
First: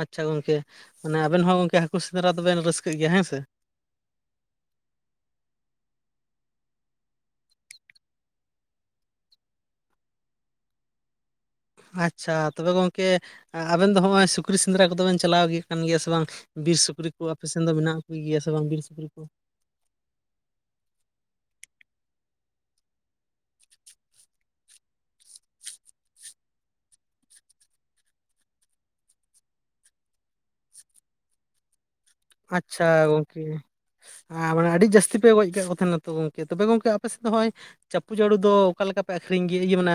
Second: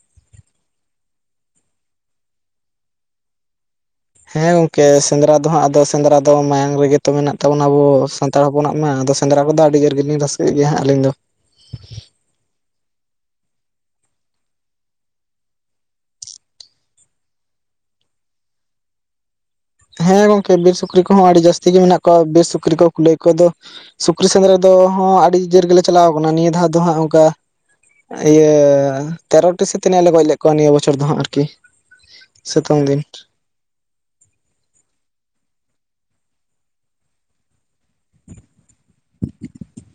ᱟᱪᱪᱷᱟ ᱜᱚᱝᱠᱮ ᱢᱟᱱᱮ ᱟᱵᱮᱱ ᱦᱚᱸ ᱜᱚᱝᱠᱮ ᱦᱟᱹᱠᱩ ᱥᱮᱸᱫᱽᱨᱟ ᱫᱚᱵᱮᱱ ᱨᱟᱹᱥᱠᱟᱹᱜ ᱜᱮᱭᱟ ᱦᱮᱸ ᱥᱮ ᱾ ᱦᱮᱸ ᱜᱚᱝᱠᱮ ᱥᱮᱸᱫᱽᱨᱟ ᱫᱚ ᱦᱟᱸᱜ ᱥᱮᱸᱫᱽᱨᱟ ᱫᱚ ᱢᱟᱭᱟᱝ ᱨᱮᱜᱮ ᱛᱚ ᱢᱮᱱᱟᱜ ᱛᱟᱵᱚᱱᱟ ᱟᱵᱚ ᱥᱟᱱᱼᱼᱼ ᱛᱚᱲ ᱦᱚᱯᱚᱱᱟᱜ ᱢᱟ ᱫᱚ ᱥᱮᱸᱫᱽᱨᱟ ᱠᱚᱫᱚ ᱟᱰᱤᱡᱳᱨ ᱜᱮᱞᱤᱧ ᱨᱟᱹᱥᱠᱟᱹᱜ ᱜᱮᱭᱟ ᱦᱟᱸᱜ ᱟᱹᱞᱤᱧ ᱫᱚ ᱾ ᱟᱪᱪᱷᱟ ᱛᱚᱵᱮ ᱜᱚᱝᱠᱮ ᱟᱵᱮᱱ ᱫᱚ ᱦᱚᱸᱜᱼᱚᱭ ᱥᱩᱠᱨᱤ ᱥᱮᱸᱫᱽᱨᱟ ᱠᱚᱫᱚᱵᱮᱱ ᱪᱟᱞᱟᱣ ᱜᱮ ᱠᱟᱱ ᱜᱮᱭᱟ ᱥᱮ ᱵᱟᱝ, ᱵᱤᱨ ᱥᱩᱠᱨᱤ ᱠᱚ ᱟᱯᱮ ᱥᱮᱱ ᱫᱚ ᱢᱮᱱᱟᱜ ᱠᱚ ᱜᱮᱭᱟ ᱥᱮ ᱵᱟᱝ ᱵᱤᱨ ᱥᱩᱠᱨᱤ ᱠᱚ ᱾ ᱦᱮᱸ ᱜᱚᱝᱠᱮ ᱵᱤᱨ ᱥᱩᱠᱨᱤ ᱠᱚᱦᱚᱸ ᱟᱹᱰᱤ ᱡᱟᱹᱥᱛᱤ ᱜᱮ ᱢᱮᱱᱟᱜ ᱠᱚᱣᱟ ᱵᱤᱨ ᱥᱩᱠᱨᱤ ᱠᱚ ᱠᱩᱞᱟᱹᱭ ᱠᱚᱫᱚ, ᱥᱩᱠᱨᱤ ᱥᱮᱸᱫᱽᱨᱟ ᱫᱚ ᱦᱚᱸ ᱟᱹᱰᱤ ᱡᱳᱨ ᱜᱮᱞᱮ ᱪᱟᱞᱟᱣ ᱠᱟᱱᱟ ᱱᱤᱭᱟᱹ ᱫᱷᱟᱣ ᱫᱚ ᱦᱟᱸᱜ ᱚᱱᱠᱟ ᱤᱭᱟᱹ ᱛᱮᱨᱚᱴᱤ ᱥᱮ ᱛᱤᱱᱟᱹᱜ ᱞᱮ ᱜᱚᱡ ᱞᱮᱫ ᱠᱚᱣᱟ ᱱᱤᱭᱟᱹ ᱵᱚᱪᱷᱚᱨ ᱫᱚ ᱦᱟᱸᱜ ᱟᱹᱨᱠᱤ ᱾ ᱟᱪᱪᱷᱟ ᱜᱚᱝᱠᱮ ᱟᱨ ᱢᱟᱱᱮ ᱟᱰᱤ ᱡᱟᱹᱥᱛᱤ ᱯᱮ ᱜᱚᱡ ᱠᱟᱜ ᱛᱟᱦᱮᱱᱟ ᱛᱚ ᱜᱚᱝᱠᱮ ᱛᱚᱵᱮ ᱜᱚᱝᱠᱮ ᱟᱯᱮ ᱥᱮᱫ ᱫᱚ ᱦᱚᱸᱜᱼᱚᱭ ᱪᱟᱯᱩ ᱡᱚᱲᱩ ᱫᱚ ᱚᱠᱟ ᱞᱮᱠᱟ ᱯᱮ ᱟᱹᱠᱷᱨᱤᱧ ᱜᱮᱭᱟ ᱤᱭᱟᱹ ᱢᱟᱱᱮ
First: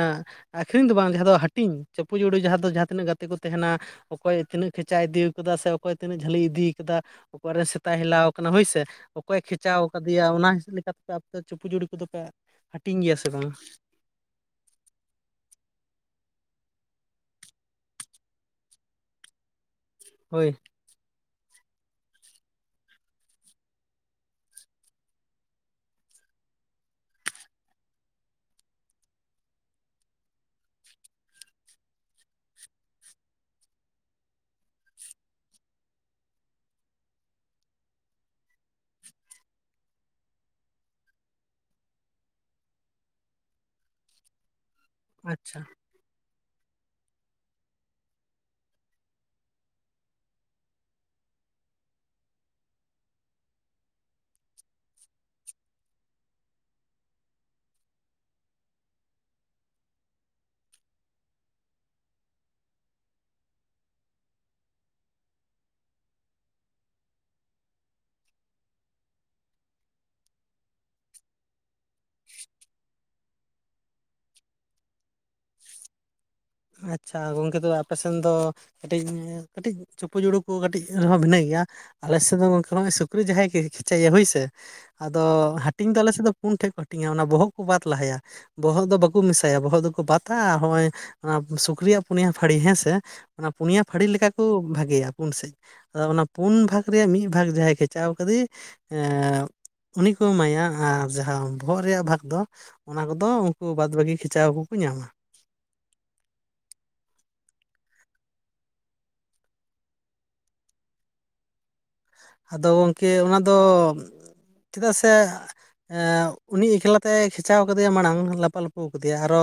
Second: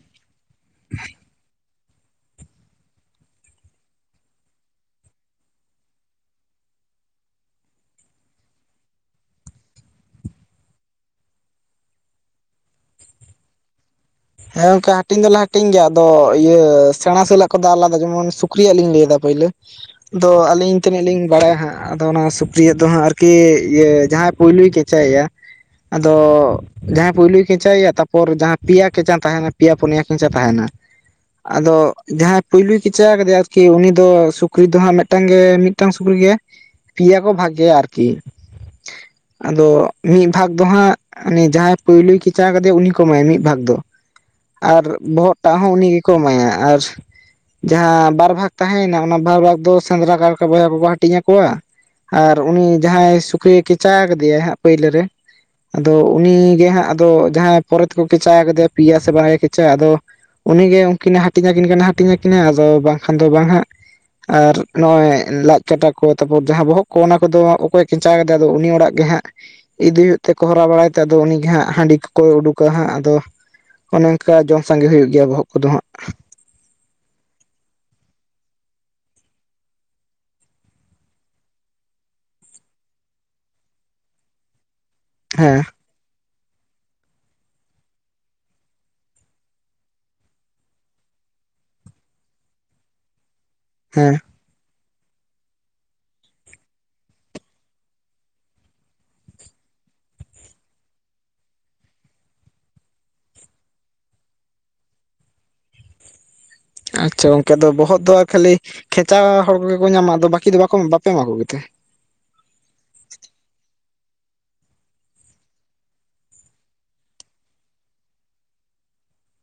ᱟᱹᱠᱷᱨᱤᱧ ᱫᱚ ᱵᱟᱝ ᱡᱟᱦᱟᱸ ᱫᱚ ᱦᱟᱹᱴᱤᱧ ᱪᱟᱯᱩᱡᱩᱲᱩ ᱡᱟᱦᱟᱸ ᱫᱚ ᱡᱟᱦᱟᱸ ᱛᱤᱱᱟᱹᱜ ᱜᱟᱛᱮ ᱠᱚ ᱛᱟᱦᱮᱱᱟ, ᱚᱠᱚᱭ ᱛᱤᱱᱟᱹᱜ ᱠᱷᱮᱪᱟ ᱤᱫᱤ ᱠᱟᱫᱟ ᱥᱮ ᱚᱠᱚᱭ ᱛᱤᱱᱟᱹᱜ ᱡᱷᱟᱹᱞᱤ ᱤᱫᱤ ᱠᱟᱫᱟ, ᱚᱠᱟᱨᱮ ᱥᱮᱛᱟᱭ ᱦᱮᱞᱟᱣ ᱠᱟᱱᱟ ᱦᱳᱭᱥᱮ, ᱚᱠᱚᱭ ᱠᱷᱮᱪᱟ ᱠᱟᱫᱮᱭᱟ ᱚᱱᱟ ᱦᱤᱥᱟᱹᱵᱽ ᱞᱮᱠᱟᱛᱮ ᱟᱯᱮ ᱫᱚ ᱪᱩᱯᱩᱡᱩᱲᱩ ᱠᱚᱫᱚᱯᱮ ᱦᱟᱹᱴᱤᱧ ᱜᱮᱭᱟ ᱥᱮ ᱵᱟᱝ, ᱦᱮᱸ ᱜᱚᱝᱠᱮ ᱦᱟᱹᱴᱤᱧ ᱫᱚᱞᱮ ᱦᱟᱹᱴᱤᱧ ᱜᱮᱭᱟ, ᱟᱫᱚ ᱤᱭᱟᱹ ᱥᱮᱬᱟ ᱥᱟᱹᱞ‌ ᱟᱜ ᱠᱚᱫᱚ ᱟᱞᱟᱫᱟ ᱡᱮᱢᱚᱱ ᱥᱩᱠᱨᱤᱭᱟᱜ ᱞᱤᱧ ᱞᱟᱹᱭᱫᱟ ᱯᱟᱹᱭᱞᱟᱹ, ᱛᱚ ᱦᱳᱭ ᱟᱹᱞᱤᱧ ᱛᱤᱱᱟᱹᱜ ᱞᱤᱧ ᱵᱟᱲᱟᱭᱟ ᱦᱟᱸᱜ ᱟᱫᱚ ᱚᱱᱟ ᱥᱩᱠᱨᱤᱭᱟᱜ ᱫᱚ ᱦᱟᱸᱜ ᱟᱨᱠᱤ ᱤᱭᱟᱹ ᱡᱟᱦᱟᱸᱭ ᱯᱩᱭᱞᱩᱭ ᱠᱷᱮᱪᱟᱭᱮᱼᱟ, ᱟᱫᱚ ᱡᱟᱦᱟᱸᱭ ᱯᱩᱭᱞᱳ ᱠᱷᱮᱪᱟᱭᱮᱟ ᱛᱟᱯᱚᱨ ᱡᱟᱦᱟᱸ ᱯᱮᱭᱟ ᱠᱷᱮᱸᱪᱟ ᱛᱟᱦᱮᱸᱱᱟ ᱯᱮᱭᱟ ᱯᱩᱱᱭᱟ ᱠᱷᱮᱪᱟ ᱛᱟᱦᱮᱸᱱᱟ ᱾ ᱟᱫᱚ ᱡᱟᱦᱟᱸᱭ ᱯᱩᱭᱞᱩᱭ ᱠᱷᱮᱸᱪᱟ ᱠᱟᱫᱮᱭᱟ ᱟᱹᱨᱠᱤ ᱩᱱᱤ ᱫᱚ ᱥᱩᱠᱨᱤ ᱫᱚ ᱦᱟᱸᱜ ᱢᱤᱫᱴᱟᱝ ᱜᱮ ᱢᱤ ᱢᱤᱫᱴᱟᱝ ᱥᱩᱠᱨᱤ ᱜᱮ ᱯᱮᱭᱟ ᱠᱚ ᱵᱷᱟᱜᱮᱭᱟ ᱟᱹᱨᱠᱤ, ᱟᱫᱚ ᱢᱤᱫ ᱵᱷᱟᱜᱽ ᱫᱚ ᱦᱟᱸᱜ ᱩᱱᱤ ᱡᱟᱦᱟᱸᱭ ᱯᱩᱭᱞᱩᱭ ᱠᱷᱮᱸᱪᱟ ᱠᱟᱫᱮᱭᱟ ᱩᱱᱤ ᱠᱚ ᱮᱢᱟᱭᱟ ᱢᱤᱫ ᱵᱷᱟᱜᱽ ᱫᱚ ᱾ ᱟᱨ ᱵᱚᱦᱚᱜ ᱟᱪᱪᱷᱟ ᱴᱟᱜ ᱦᱚᱸ ᱩᱱᱤ ᱜᱮᱠᱚ ᱮᱢᱟᱭᱟ ᱾ᱟᱨ ᱡᱟᱦᱟᱸ ᱵᱟᱨ ᱵᱷᱟᱜᱽ ᱛᱟᱦᱮᱸᱭᱮᱱᱟ ᱚᱱᱟ ᱵᱟᱨ ᱵᱷᱟᱜ ᱫᱚ ᱥᱮᱸᱫᱽᱨᱟ ᱠᱟᱨᱠᱟ ᱵᱚᱭᱦᱟ ᱠᱚᱠᱚ ᱦᱟᱹᱴᱤᱧᱟ ᱠᱚᱣᱟ ᱾ ᱟᱨ ᱩᱱᱤ ᱡᱟᱦᱟᱸᱭ ᱥᱩᱠᱨᱤ ᱠᱷᱮᱸᱪᱟ ᱠᱟᱫᱮᱭᱟ ᱦᱟᱸᱜ ᱯᱟᱹᱭᱞᱟᱹ ᱨᱮ, ᱟᱫᱚ ᱩᱱᱤᱜᱮ ᱦᱟᱸᱜ ᱟᱫᱚ ᱡᱟᱦᱟᱸᱭ ᱯᱚᱨᱮ ᱛᱮᱠᱚ ᱠᱷᱮᱸᱪᱟ ᱠᱟᱫᱮᱭᱟ ᱯᱮᱭᱟ ᱥᱮ ᱵᱟᱨᱭᱮ ᱠᱷᱮᱸᱪᱟ ᱟᱫᱚ ᱩᱱᱤᱜᱮ ᱩᱱᱠᱤᱱ ᱦᱟᱹᱴᱤᱧ ᱟᱹᱠᱤᱱ ᱠᱟᱱᱟ ᱦᱟᱹᱴᱤᱧ ᱟᱹᱠᱤᱱᱟ ᱟᱫᱚ ᱵᱟᱝᱠᱷᱟᱱ ᱫᱚ ᱵᱟᱝ ᱦᱟᱸᱜ ᱾ ᱟᱨ ᱱᱚᱜᱼᱚᱭ ᱞᱟᱡ ᱠᱟᱴᱟ ᱠᱚ ᱛᱟᱯᱚᱨ ᱡᱟᱦᱟᱸ ᱵᱚᱦᱚᱜ ᱠᱚ ᱚᱱᱟ ᱠᱚᱫᱚ ᱚᱠᱚᱭ ᱠᱤᱱ [unintelligible] ᱠᱮᱫᱟᱭ ᱟᱫᱚ ᱩᱱᱤ ᱚᱲᱟᱜ ᱜᱮ ᱦᱟᱸᱜ, ᱤᱫᱤ ᱦᱩᱭᱩᱜ ᱛᱮᱠᱚ ᱦᱚᱨᱟ ᱵᱟᱲᱟᱭ ᱛᱮ ᱟᱫᱚ ᱩᱱᱤᱜᱮ ᱦᱟᱸᱜ ᱦᱟᱸᱰᱤ ᱠᱚᱠᱚ ᱩᱰᱩᱠᱟ ᱦᱟᱸᱜ, ᱟᱫᱚ ᱚᱱᱮ ᱚᱱᱠᱟ ᱡᱚᱢ ᱥᱟᱸᱜᱮ ᱦᱩᱭᱩᱜ ᱜᱮᱭᱟ ᱵᱚᱦᱚᱜ ᱠᱚᱫᱚ ᱦᱟᱸᱜ ᱾ ᱟᱪᱪᱷᱟ ᱜᱚᱝᱠᱮ ᱛᱚ ᱟᱯᱮᱥᱮᱱ ᱫᱚ ᱠᱟᱹᱴᱤᱧ ᱠᱟᱹᱴᱤᱡ ᱪᱩᱯᱩᱡᱩᱲᱩ ᱠᱚ ᱦᱚᱸ ᱠᱟᱹᱴᱤᱡ ᱵᱷᱤᱱᱟᱹ ᱜᱮᱭᱟ᱾ ᱟᱞᱮ ᱥᱮᱫ ᱫᱚ ᱜᱚᱝᱠᱮ ᱥᱩᱠᱨᱤ ᱡᱟᱦᱟᱸᱭ ᱜᱮ ᱠᱷᱮᱸᱪᱟᱭᱟᱭ ᱦᱳᱭᱥᱮ ᱟᱫᱚ ᱦᱮᱸ ᱦᱟᱹᱴᱤᱧ ᱫᱚ ᱟᱞᱮᱥᱮᱫ ᱫᱚ ᱯᱩᱱ ᱴᱷᱮᱱ ᱠᱚ ᱦᱟᱹᱴᱤᱧᱟ ᱚᱱᱟ ᱵᱚᱦᱚᱜ ᱠᱚ ᱵᱟᱫ ᱞᱟᱦᱟᱭᱟ ᱾ ᱵᱚᱦᱚᱜ ᱫᱚ ᱵᱟᱠᱚ ᱢᱮᱥᱟᱭᱟ ᱵᱚᱦᱚᱜ ᱫᱚᱠᱚ ᱵᱟᱛᱟ ᱦᱚᱸᱜᱼᱚᱭ ᱚᱱᱟ ᱥᱩᱠᱨᱤᱭᱟᱜ ᱯᱩᱱᱭᱟ ᱯᱷᱟᱲᱤ ᱦᱮᱸᱥᱮ ᱚᱱᱟ ᱯᱩᱱᱭᱟ ᱯᱷᱟᱲᱤ ᱦᱮᱸ ᱞᱮᱠᱟ ᱠᱚ ᱵᱷᱟᱜᱮᱭᱟ ᱯᱩᱱ ᱥᱮᱫ ᱾ ᱟᱫᱚ ᱚᱱᱟ ᱯᱩᱱ ᱵᱷᱟᱜᱽ ᱨᱮᱭᱟᱜ ᱢᱤᱫ ᱵᱷᱟᱜᱽ ᱡᱟᱦᱟᱸᱭ ᱠᱷᱮᱪᱟᱣ ᱠᱟᱫᱮ ᱮᱸ ᱩᱱᱤ ᱠᱚ ᱮᱢᱟᱭᱟ ᱟᱨ ᱡᱟᱦᱟᱸ ᱵᱚᱦᱚᱜ ᱨᱮᱭᱟᱜ ᱵᱷᱟᱜᱽ ᱫᱚ ᱚᱱᱟ ᱠᱚᱫᱚ ᱩᱱᱠᱩ ᱵᱟᱫ ᱵᱟᱠᱤ ᱠᱷᱮᱸᱪᱟᱣ ᱠᱚᱠᱚ ᱧᱟᱢᱟ ᱾ ᱟᱪᱪᱷᱟ ᱜᱚᱝᱠᱮ ᱫᱚ ᱵᱚᱦᱚᱜ ᱫᱚ ᱟᱨ ᱠᱷᱟᱹᱞᱤ ᱠᱷᱮᱪᱟ ᱦᱚᱲ ᱠᱚᱜᱮ ᱠᱚ ᱧᱟᱢᱟ ᱟᱫᱚ ᱵᱟᱹᱠᱤ ᱫᱚ ᱵᱟᱠᱚ ᱵᱟᱯᱮ ᱮᱢᱟ ᱠᱚᱜᱮ ᱛᱮ᱾ ᱟᱫᱚ ᱜᱚᱢᱠᱮ ᱚᱱᱟᱫᱚ ᱪᱮᱫᱟᱜ ᱥᱮ ᱮᱸ ᱩᱱᱤ ᱮᱠᱞᱟᱛᱮ ᱠᱷᱮᱪᱟᱣ ᱠᱟᱫᱮᱭᱟ ᱢᱟᱲᱟᱝ ᱞᱟᱯᱟᱼ ᱞᱟᱯᱚ ᱠᱟᱫᱮᱭᱟ ᱟᱨᱚ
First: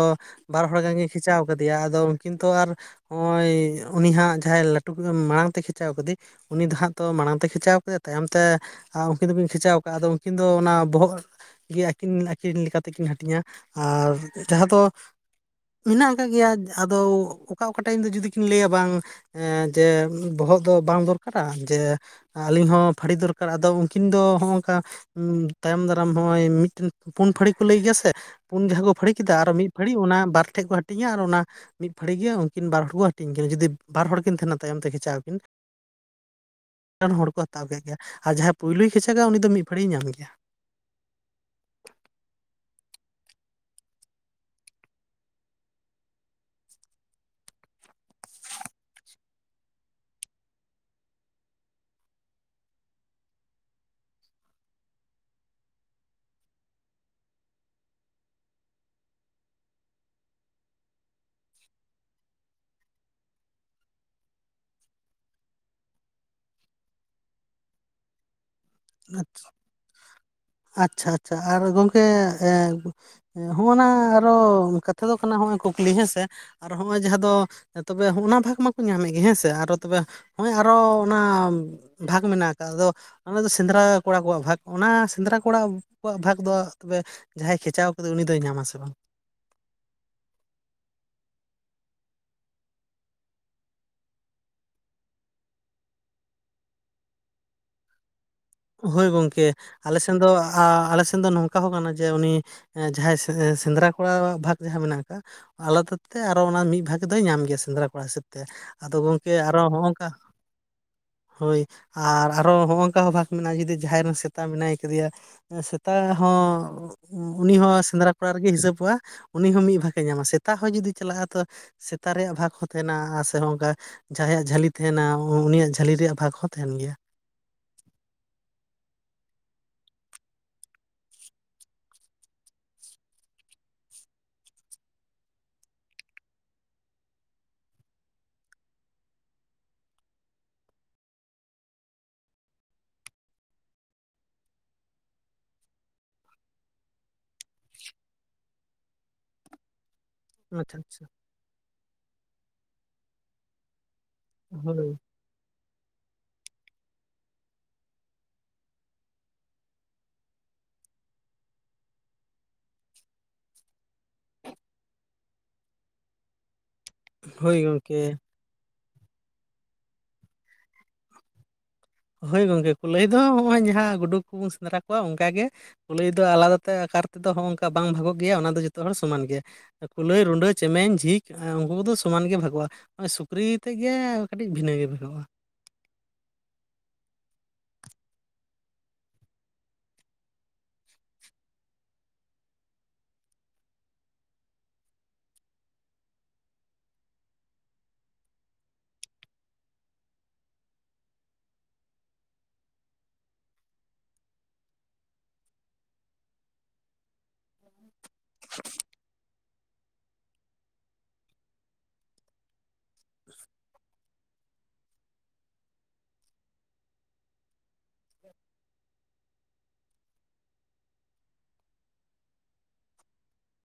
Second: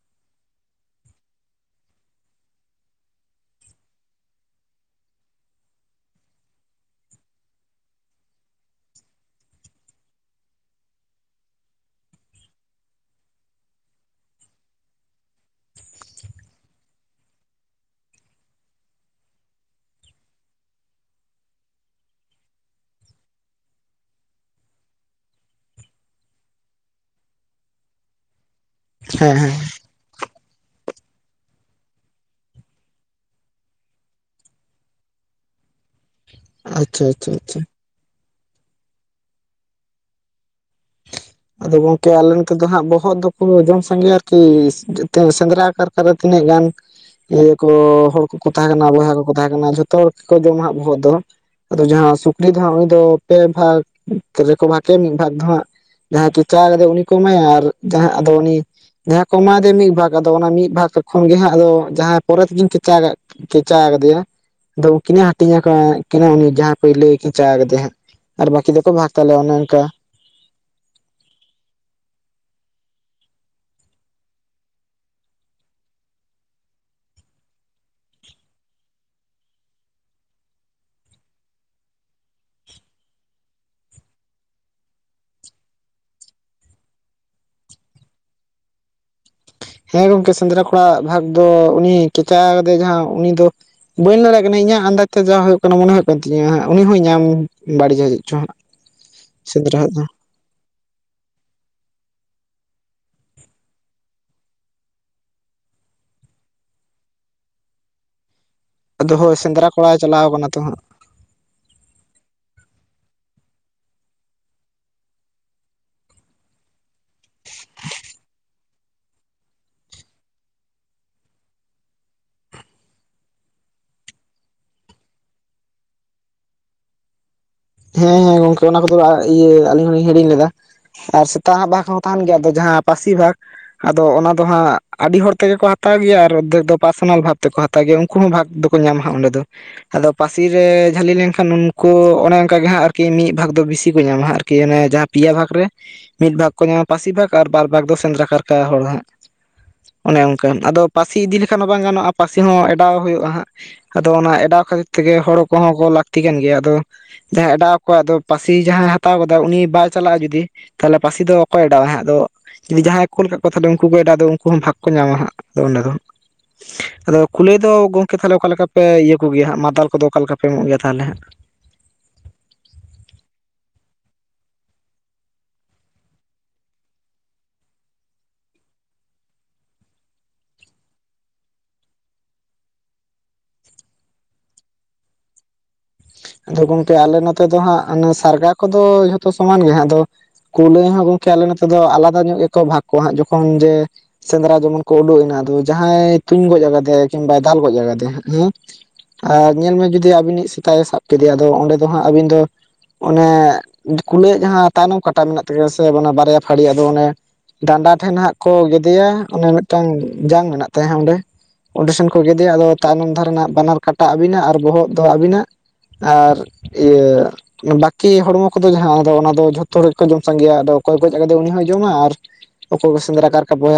ᱵᱟᱨ ᱦᱚᱲ ᱜᱟᱱ ᱜᱮ ᱠᱷᱤᱪᱟᱣ ᱠᱟᱫᱮᱭᱟ ᱟᱫᱚ ᱩᱱᱠᱤᱱ ᱛᱚ ᱟᱨ ᱦᱚᱸᱜᱼᱚᱭ ᱩᱱᱤ ᱦᱟᱸᱜ ᱡᱟᱦᱟᱸᱭ ᱞᱟᱹᱴᱩ ᱢᱟᱲᱟᱝ ᱛᱮᱭ ᱠᱷᱮᱪᱟᱣ ᱠᱟᱫᱮ ᱩᱱᱤ ᱫᱚ ᱦᱟᱸᱜ ᱛᱚ ᱢᱟᱲᱟᱝ ᱛᱮ ᱠᱷᱮᱸᱪᱟᱣ ᱠᱮᱫᱮᱭᱟ ᱛᱟᱭᱚᱢ ᱛᱮ ᱩᱱᱠᱤᱱ ᱫᱚᱠᱤᱱ ᱠᱷᱮᱸᱪᱟᱣ ᱠᱟᱜᱼᱟ ᱟᱫᱚ ᱩᱱᱠᱤᱱ ᱫᱚ ᱚᱱᱟ ᱵᱚᱦᱚᱜ ᱜᱮ ᱟᱠᱤᱱ ᱟᱠᱤᱱ ᱞᱮᱠᱟᱛᱮ ᱠᱤᱱ ᱦᱟᱹᱴᱤᱧᱟ, ᱟᱨ ᱡᱟᱦᱟᱸ ᱫᱚ ᱢᱮᱱᱟᱜ ᱟᱠᱟᱫ ᱜᱮᱭᱟ ᱟᱫᱚ ᱚᱠᱟ ᱚᱠᱟ ᱴᱟᱭᱤᱢ ᱫᱚ ᱡᱩᱫᱤ ᱠᱤᱱ ᱞᱟᱹᱭᱟ ᱵᱟᱝ ᱦᱮᱸ ᱡᱮ ᱵᱚᱦᱚᱜ ᱫᱚ ᱵᱟᱝ ᱫᱚᱨᱠᱟᱨᱟ ᱡᱮ ᱟᱹᱞᱤᱧ ᱦᱚᱸ ᱯᱷᱟᱹᱲᱤ ᱫᱚᱨᱠᱟᱨ ᱟᱫᱚ ᱩᱱᱠᱤᱱ ᱫᱚ ᱦᱚᱸᱜ-ᱚᱝᱠᱟ ᱛᱟᱭᱚᱢ ᱫᱟᱨᱟᱢ ᱦᱚᱸᱜᱼᱚᱭ ᱢᱤᱫ ᱴᱮᱱ ᱯᱩᱱ ᱯᱷᱟᱹᱲᱤ ᱠᱚ ᱞᱟᱹᱭ ᱜᱮᱭᱟ ᱥᱮ ᱯᱩᱱ ᱡᱟᱦᱟᱸ ᱠᱚ ᱯᱷᱟᱹᱲᱤ ᱠᱮᱫᱟ ᱦᱮᱸ ᱟᱨ ᱦᱮᱸ᱾ ᱢᱤᱫ ᱯᱷᱟᱹᱲᱤ ᱚᱱᱟ ᱵᱟᱨ ᱴᱷᱮᱡ ᱠᱚ ᱦᱟᱹᱴᱤᱧᱟ ᱟᱨ ᱚᱱᱟ ᱢᱤᱫ ᱯᱷᱟᱹᱲᱤ ᱜᱮ ᱩᱱᱠᱤᱱ ᱵᱟᱨ ᱦᱚᱲ ᱠᱚ ᱦᱟᱹᱴᱤᱧ ᱠᱤᱱᱟ ᱡᱩᱫᱤ ᱵᱟᱨ ᱦᱚᱲ ᱠᱤᱱ ᱛᱟᱦᱮᱱᱟ ᱛᱟᱭᱚᱢ ᱛᱮ ᱠᱷᱮᱪᱟᱜ ᱟᱠᱤᱱ ᱟᱪᱪᱷᱟ ᱢᱤᱫᱴᱟᱱ ᱦᱚᱲ ᱟᱪᱪᱷᱟ ᱠᱚ ᱟᱪᱪᱷᱟ᱾ ᱦᱟᱛᱟᱣ ᱠᱟᱭ ᱠᱮᱭᱟ ᱟᱨ ᱡᱟᱦᱟᱸᱭ ᱯᱩᱭᱞᱩᱭ ᱠᱮᱪᱟᱠᱟ ᱩᱱᱤ ᱫᱚ ᱢᱤᱫ ᱯᱷᱟᱹᱲᱤᱭ ᱧᱟᱢ ᱜᱮᱭᱟ ᱟᱫᱚ ᱜᱚᱝᱠᱮ ᱟᱞᱮ ᱱᱚᱛᱮ ᱫᱚ ᱦᱟᱸᱜ ᱵᱚᱦᱚᱜ ᱫᱚ ᱠᱚ ᱡᱚᱢ ᱥᱟᱸᱜᱮᱭᱟ ᱟᱨ ᱠᱤ ᱥᱮᱸᱫᱽᱨᱟ ᱠᱟᱨᱠᱟ ᱟᱨᱚ ᱛᱤᱱᱟᱹᱜ ᱜᱟᱱ ᱤᱭᱟᱹ ᱠᱚ ᱦᱚᱲ ᱠᱚᱠᱚ ᱛᱟᱦᱮᱸ ᱠᱟᱱᱟ ᱵᱚᱭᱦᱟ ᱠᱚᱠᱚ ᱛᱟᱦᱮᱸ ᱠᱟᱱᱟ ᱡᱷᱚᱛᱚ ᱦᱚᱲ ᱜᱮ ᱠᱚ ᱡᱚᱢᱟ ᱦᱟᱸᱜ ᱵᱚᱦᱚᱜ ᱫᱚ ᱟᱫᱚ ᱡᱟᱦᱟᱸ ᱥᱩᱠᱨᱤ ᱫᱚ ᱦᱟᱸᱜ ᱩᱱᱤ ᱫᱚ ᱯᱮ ᱵᱷᱟᱠ ᱨᱮ ᱠᱚ ᱵᱷᱟᱠᱮᱭᱟ ᱢᱤᱫ ᱵᱷᱟᱠ ᱫᱚ ᱦᱟᱸᱜ ᱡᱟᱦᱟᱸᱭ ᱠᱮᱪᱟᱜ ᱠᱟᱫᱮᱭᱟᱭ ᱩᱱᱤ ᱠᱚ ᱮᱢᱟᱭᱟ ᱟᱨ ᱡᱟᱦᱟᱸ ᱟᱫᱚ ᱩᱱᱤ ᱡᱟᱦᱟᱸ ᱠᱚ ᱮᱢᱟ ᱫᱮᱭᱟ ᱢᱤᱫ ᱵᱷᱟᱠ ᱟᱫᱚ ᱚᱱᱟ ᱢᱤᱫ ᱵᱷᱟᱠ ᱠᱷᱚᱱ ᱜᱮ ᱦᱟᱸᱜ ᱟᱫᱚ ᱡᱟᱦᱟᱸ ᱯᱚᱨᱮ ᱛᱤᱠᱤᱱ ᱠᱮᱪᱟᱠᱟ ᱠᱮᱪᱟ ᱠᱟᱫᱮᱭᱟ ᱫᱚ ᱩᱱᱠᱤᱱᱮ ᱦᱟᱹᱴᱤᱧ ᱟᱠᱟᱫ ᱠᱤᱱᱟ ᱩᱱᱤ ᱡᱟᱦᱟᱸ ᱯᱟᱹᱭᱞᱟᱹᱭ ᱠᱮᱪᱟᱜ ᱠᱟᱫᱮᱭᱟ ᱦᱟᱸᱜ ᱟᱨ ᱵᱟᱠᱤ ᱫᱚ ᱠᱚ ᱵᱷᱟᱠ ᱛᱟᱞᱮᱭᱟ ᱚᱱᱮ ᱚᱱᱠᱟ ᱟᱪᱪᱷᱟ ᱟᱪᱪᱷᱟ ᱟᱨ ᱜᱚᱝᱠᱮ ᱦᱚᱸᱜᱚᱱᱟ ᱟᱨᱚ ᱠᱟᱛᱷᱟ ᱫᱚ ᱠᱟᱱᱟ ᱦᱚᱸᱜᱼᱚᱭ ᱠᱩᱠᱞᱤ ᱦᱮᱸ ᱥᱮ ᱟᱨ ᱦᱚᱸᱜ-ᱚᱭ ᱡᱟᱦᱟᱸ ᱫᱚ ᱛᱚᱵᱮ ᱦᱚᱸᱜᱚᱱᱟ ᱵᱷᱟᱠ ᱢᱟᱠᱚ ᱧᱟᱢᱮᱫ ᱜᱮ ᱦᱮᱸ ᱥᱮ ᱟᱨᱚ ᱛᱚᱵᱮ ᱦᱚᱸᱜ-ᱚᱭ ᱟᱨᱚ ᱚᱱᱟ ᱵᱷᱟᱠ ᱢᱮᱱᱟᱜ ᱠᱟᱫ ᱫᱚ ᱚᱱᱟ ᱫᱚ ᱥᱮᱸᱫᱽᱨᱟ ᱠᱚᱲᱟ ᱠᱚᱣᱟᱜ ᱵᱷᱟᱠ ᱚᱱᱟ ᱥᱮᱸᱫᱽᱨᱟ ᱠᱚᱲᱟ ᱠᱚᱣᱟᱜ ᱵᱷᱟᱠ ᱫᱚ ᱛᱚᱵᱮ ᱡᱟᱦᱟᱸᱭ ᱠᱷᱮᱪᱟᱣ ᱠᱟᱫᱮ ᱩᱱᱤ ᱫᱚᱭ ᱧᱟᱢᱟ ᱥᱮ ᱵᱟᱝ? ᱦᱮᱸ ᱜᱚᱝᱠᱮ ᱥᱮᱸᱫᱽᱨᱟ ᱠᱚᱲᱟᱣᱟᱜ ᱵᱷᱟᱠ ᱫᱚ ᱩᱱᱤ ᱠᱮᱪᱟ ᱠᱟᱫᱮᱭᱟᱭ ᱡᱟᱦᱟᱸᱭ ᱩᱱᱤ ᱫᱚ ᱵᱟᱹᱧ ᱞᱟᱹᱭ ᱫᱟᱲᱮᱜ ᱠᱟᱱᱟ ᱤᱧᱟᱹᱜ ᱟᱸᱱᱰᱟᱪ ᱛᱮ ᱡᱟ ᱦᱳᱭᱳᱜ ᱠᱟᱱᱟ ᱢᱚᱱᱮ ᱦᱳᱭᱳᱜ ᱠᱟᱱ ᱛᱤᱧᱟᱹ ᱩᱱᱤ ᱦᱚᱸᱭ ᱧᱟᱢ ᱵᱟᱹᱲᱤᱡᱟ ᱪᱮᱫ ᱪᱚ ᱦᱟᱸᱜ ᱦᱳᱭ ᱜᱚᱝᱠᱮ ᱟᱞᱮ ᱥᱮᱱ ᱫᱚ ᱟ ᱟᱞᱮ ᱥᱮᱱ ᱫᱚ ᱱᱚᱝᱠᱟ ᱦᱚᱸ ᱠᱟᱱᱟ ᱡᱮ ᱩᱱᱤ ᱡᱟᱦᱟᱸᱭ ᱥᱮ- ᱥᱮᱸᱫᱽᱨᱟ ᱠᱚᱲᱟᱣᱟᱜ ᱵᱷᱟᱠ ᱡᱟᱦᱟᱸ ᱢᱮᱱᱟᱜ ᱠᱟᱜ-ᱟ ᱟᱞᱟᱫᱟ ᱛᱮ ᱟᱨᱚ ᱚᱱᱟ ᱢᱤᱫ ᱵᱷᱟᱠ ᱫᱚᱭ ᱧᱟᱢ ᱜᱮᱭᱟ ᱥᱮᱸᱫᱽᱨᱟ ᱠᱚᱲᱟ ᱦᱤᱥᱟᱹᱵ ᱛᱮ ᱟᱫᱚ ᱜᱚᱝᱠᱮ ᱦᱳᱭ ᱟᱨᱚ ᱥᱮᱸᱫᱽᱨᱟ ᱠᱚᱲᱟᱭ ᱦᱚᱸᱜᱚᱝᱠᱟ ᱪᱟᱞᱟᱣ ᱠᱟᱱᱟ ᱛᱚ ᱦᱟᱸᱜ ᱦᱳᱭ ᱟᱨ ᱟᱨᱚ ᱦᱚᱸᱜᱚᱝᱠᱟ ᱦᱚᱸ ᱵᱷᱟᱠ ᱢᱮᱱᱟᱜᱼᱟ ᱡᱩᱫᱤ ᱡᱟᱦᱟᱸᱭ ᱨᱮᱱ ᱥᱮᱛᱟ ᱢᱮᱱᱟᱭ ᱠᱟᱫᱮᱭᱟ ᱥᱮᱛᱟ ᱦᱚᱸᱻ ᱩᱱᱤ ᱦᱚᱸ ᱥᱮᱸᱫᱽᱨᱟ ᱠᱚᱲᱟ ᱨᱮᱜᱮᱭ ᱦᱤᱥᱟᱹᱵᱚᱜᱼᱟ ᱩᱱᱤ ᱦᱚᱸ ᱢᱤᱫ ᱵᱷᱟᱠᱮ ᱧᱟᱢᱟ ᱥᱮᱛᱟ ᱦᱚᱸ ᱡᱩᱫᱤ ᱪᱟᱞᱟᱜᱼᱟ ᱛᱚ ᱥᱮᱛᱟ ᱨᱮᱭᱟᱜ ᱵᱷᱟᱠ ᱦᱚᱸ ᱛᱟᱦᱮᱱᱟ ᱥᱮ ᱦᱚᱸᱜᱚᱝᱠᱟ ᱡᱟᱦᱟᱸᱭᱟᱜ ᱡᱷᱟᱹᱞᱤ ᱛᱟᱦᱮᱱᱟ ᱩᱱᱤᱭᱟᱜ ᱡᱷᱟᱹᱞᱤ ᱨᱮᱭᱟᱜ ᱵᱷᱟᱠ ᱦᱚᱸ ᱛᱟᱦᱮᱱ ᱜᱮᱭᱟ ᱦᱮᱸ ᱦᱮᱸ ᱜᱚᱝᱠᱮ ᱚᱱᱟ ᱠᱚ ᱫᱚ ᱤᱭᱟᱹ ᱟᱹᱞᱤᱧ ᱦᱚᱞᱤᱧ ᱦᱤᱲᱤᱧ ᱞᱮᱫᱟ ᱟᱨ ᱥᱮᱛᱟᱣᱟᱜ ᱵᱷᱟᱠ ᱦᱚᱸ ᱛᱟᱦᱮᱱ ᱜᱮᱭᱟ ᱟᱫᱚ ᱡᱟᱦᱟᱸ ᱯᱟᱹᱥᱤ ᱵᱷᱟᱠ ᱟᱫᱚ ᱚᱱᱟ ᱫᱚ ᱦᱟᱸᱜ ᱟᱰᱤ ᱦᱚᱲ ᱛᱮᱜᱮ ᱠᱚ ᱦᱟᱛᱟᱣ ᱜᱮᱭᱟ ᱟᱨ ᱚᱫᱷᱮᱠ ᱫᱚ ᱯᱟᱨᱥᱚᱱᱟᱞ ᱵᱷᱟᱵ ᱛᱮᱠᱚ ᱦᱟᱛᱟᱣ ᱛᱟᱜᱮ ᱩᱝᱠᱩ ᱦᱚᱸ ᱵᱷᱟᱠ ᱫᱚ ᱠᱚ ᱧᱟᱢᱟ ᱦᱟᱸᱜ ᱚᱸᱰᱮ ᱫᱚ ᱟᱫᱚ ᱯᱟᱹᱥᱤ ᱨᱮ ᱡᱷᱟᱹᱞᱤ ᱞᱮᱱᱠᱷᱟᱱ ᱩᱱᱠᱩ ᱚᱱᱮ ᱚᱝᱠᱟᱜᱮ ᱦᱟᱸᱜ ᱟᱨ ᱠᱤ ᱢᱤᱫ ᱵᱷᱟᱠ ᱫᱚ ᱵᱤᱥᱤ ᱠᱚ ᱧᱟᱢᱟ ᱦᱟᱸᱜ ᱟᱨ ᱠᱤ ᱚᱱᱮ ᱡᱟᱦᱟᱸ ᱯᱤᱭᱟ ᱵᱷᱟᱠ ᱨᱮ ᱢᱤᱫ ᱵᱷᱟᱠ ᱠᱚ ᱧᱟᱢᱟ ᱯᱟᱹᱥᱤ ᱵᱷᱟᱠ ᱟᱨ ᱵᱟᱨ ᱵᱷᱟᱠ ᱫᱚ ᱥᱮᱸᱫᱨᱟ ᱠᱟᱨᱠᱟ ᱦᱚᱲ ᱦᱟᱸᱜ ᱚᱱᱮ ᱚᱱᱠᱟ ᱟᱪᱪᱷᱟ ᱟᱫᱚ ᱟᱪᱪᱷᱟ ᱯᱟᱹᱥᱤ ᱤᱫᱤ ᱞᱮᱠᱷᱟᱱ ᱦᱚᱸ ᱵᱟᱝ ᱜᱟᱱᱚᱜᱼᱟ ᱯᱟᱹᱥᱤ ᱦᱚᱸ ᱮᱰᱟᱣ ᱦᱳᱭᱳᱜᱼᱟ ᱦᱟᱸᱜ ᱟᱫᱚ ᱚᱱᱟ ᱮᱰᱟᱣ ᱠᱷᱟᱹᱛᱤᱨ ᱦᱳᱭ ᱛᱮ ᱜᱮ ᱦᱚᱲ ᱠᱚᱦᱚᱸ ᱠᱚ ᱞᱟᱹᱠᱛᱤ ᱠᱟᱱ ᱜᱮᱭᱟ ᱟᱫᱚ ᱡᱟᱦᱟᱸᱭ ᱮᱰᱟᱣ ᱠᱚᱣᱟ ᱟᱫᱚ ᱯᱟᱹᱥᱤ ᱡᱟᱦᱟᱸᱭ ᱦᱟᱛᱟᱣ ᱠᱟᱫᱟ ᱩᱱᱤ ᱵᱟᱭ ᱪᱟᱞᱟᱜᱼᱟ ᱡᱩᱫᱤ ᱛᱟᱞᱦᱮ ᱯᱟᱹᱥᱤ ᱫᱚ ᱚᱠᱚᱭ ᱮᱰᱟᱣᱟ ᱦᱟᱸᱜ ᱟᱫᱚ ᱡᱩᱫᱤ ᱡᱟᱦᱟᱸᱭ ᱠᱳᱞ ᱠᱟᱫ ᱠᱚᱣᱟᱭ ᱛᱟᱞᱦᱮ ᱩᱝᱠᱩ ᱠᱚ ᱮᱰᱟᱣ ᱫᱚ ᱩᱝᱠᱩ ᱦᱚᱸ ᱵᱷᱟᱠ ᱠᱚ ᱧᱟᱢᱟ ᱦᱟᱸᱜ ᱟᱫᱚ ᱚᱸᱰᱮ ᱫᱚ [unintelligible] ᱟᱫᱚ ᱠᱩᱞᱟᱹᱭ ᱫᱚ ᱜᱚᱝᱠᱮ ᱛᱟᱞᱦᱮ ᱚᱠᱟ ᱞᱮᱠᱟ ᱯᱮ ᱤᱭᱟᱹ ᱠᱚᱜᱮᱭᱟ ᱦᱟᱸᱜ ᱢᱟᱫᱟᱞ ᱠᱚ ᱫᱚ ᱚᱠᱟ ᱞᱮᱠᱟ ᱯᱮ ᱮᱢᱚᱜ ᱜᱮᱭᱟ ᱛᱟᱞᱦᱮ ᱦᱟᱸᱜ ᱦᱳᱭ ᱜᱚᱝᱠᱮ ᱠᱩᱞᱟᱹᱭ ᱫᱚ ᱦᱚᱜᱚᱭ ᱡᱟᱦᱟᱸ ᱜᱩᱰᱩᱠ ᱠᱚᱵᱚᱱ ᱥᱮᱸᱫᱽᱨᱟ ᱠᱚᱣᱟ ᱚᱝᱠᱟᱜᱮ᱾ ᱠᱩᱞᱟᱹᱭ ᱫᱚ ᱟᱞᱟᱫᱟ ᱛᱮ ᱟᱠᱟᱨ ᱛᱮᱫᱚ ᱦᱚᱜᱚᱝᱠᱟ ᱵᱟᱝ ᱵᱷᱟᱠᱚᱜ ᱜᱮᱭᱟ ᱚᱱᱟ ᱫᱚ ᱡᱚᱛᱚ ᱦᱚᱲ ᱥᱚᱢᱟᱱ ᱜᱮᱭᱟ᱾ ᱠᱩᱞᱟᱹᱭ ᱨᱩᱰᱟᱹ ᱪᱮᱢᱮᱧ ᱡᱷᱤᱠ ᱩᱱᱠᱩ ᱠᱚᱫᱚ ᱥᱚᱢᱟᱱ ᱜᱮ ᱵᱷᱟᱜᱚᱜᱼᱟ᱾ ᱦᱚᱜᱚᱭ ᱥᱩᱠᱨᱤ ᱛᱮᱫ ᱜᱮ ᱠᱟᱹᱴᱤᱡ ᱵᱷᱤᱱᱟᱹ ᱜᱮ ᱵᱷᱟᱠᱚᱜᱼᱟ᱾ ᱟᱫᱚ ᱜᱚᱝᱠᱮ ᱟᱞᱮ ᱱᱚᱛᱮ ᱫᱚ ᱦᱟᱸᱜ ᱥᱟᱨᱜᱟ ᱠᱚᱫᱚ ᱥᱚᱢᱟᱱ ᱜᱮ ᱦᱟᱸᱜ ᱟᱫᱚ ᱠᱩᱞᱟᱹᱭ ᱦᱚᱸ ᱜᱚᱝᱠᱮ ᱟᱞᱮ ᱱᱚᱛᱮ ᱫᱚ ᱟᱞᱟᱫᱟ ᱧᱚᱜ ᱜᱮᱠᱚ ᱵᱷᱟᱜᱽ ᱠᱚᱣᱟ ᱦᱟᱸᱜ ᱡᱚᱠᱷᱚᱱ ᱡᱮ ᱥᱮᱸᱫᱽᱨᱟ ᱡᱮᱢᱚᱱ ᱠᱚ ᱩᱰᱩᱠ ᱮᱱᱟ ᱟᱫᱚ ᱡᱟᱦᱟᱸᱭ ᱛᱩᱧ ᱜᱚᱡ ᱟᱠᱟᱫᱮᱭᱟ ᱠᱤᱢᱵᱟ ᱫᱟᱞ ᱜᱚᱡ ᱟᱠᱟᱫᱮᱭᱟ ᱦᱮᱸ ᱟᱨ ᱧᱮᱞ ᱢᱮ ᱡᱩᱫᱤ ᱟᱵᱤᱱᱤᱡ ᱥᱮᱛᱟᱜ ᱥᱟᱵ ᱠᱮᱫᱮᱭᱟ ᱟᱫᱚ ᱚᱸᱰᱮ ᱫᱚ ᱦᱟᱸᱜ ᱟᱹᱵᱤᱱ ᱫᱚ ᱚᱱᱮ ᱠᱩᱞᱟᱹᱭ ᱡᱟᱦᱟᱸ ᱛᱟᱭᱱᱚᱢ ᱠᱟᱴᱟ ᱢᱮᱱᱟᱜ ᱛᱟᱭᱟ ᱥᱮ ᱵᱟᱨᱭᱟ ᱯᱟᱹᱲᱤ ᱦᱟᱜ ᱫᱚ ᱚᱱᱮ ᱰᱟᱸᱰᱟ ᱴᱷᱮᱱ ᱦᱟᱸᱜ ᱠᱚ ᱜᱮᱫᱭᱟ ᱚᱱᱮ ᱢᱤᱫᱴᱟᱝ ᱡᱟᱝ ᱢᱮᱱᱟᱜ ᱛᱟᱭ ᱚᱸᱰᱮ᱾ ᱚᱸᱰᱮ ᱥᱮᱱ ᱠᱚ ᱜᱮᱫᱮᱭᱟ ᱟᱫᱚ ᱛᱟᱭᱱᱚᱢ ᱫᱷᱟᱨᱮ ᱨᱮᱱᱟᱜ ᱵᱟᱱᱟᱨ ᱠᱟᱴᱟ ᱟᱵᱤᱱᱟ ᱟᱨ ᱵᱚᱦᱚᱜ ᱫᱚ ᱟᱵᱤᱱᱟᱜ᱾ ᱟᱨ ᱤᱭᱟᱹ ᱵᱟᱠᱤ ᱦᱚᱲᱢᱚ ᱠᱚᱫᱚ ᱡᱟᱦᱟᱸ ᱟᱫᱚ ᱫᱚ ᱡᱷᱚᱛᱚ ᱦᱚᱲ ᱜᱮᱠᱚ ᱡᱚᱢ ᱥᱟᱸᱜᱮᱭᱟ ᱟᱫᱚ ᱚᱠᱚᱭ ᱠᱚ ᱜᱚᱡ ᱠᱟᱫᱮᱭᱟ ᱩᱱᱤ ᱦᱚᱸᱭ ᱡᱚᱢᱟ ᱚᱠᱚᱭ ᱠᱚ ᱥᱮᱸᱫᱽᱨᱟ ᱠᱟᱨᱠᱷᱟ ᱵᱚᱭ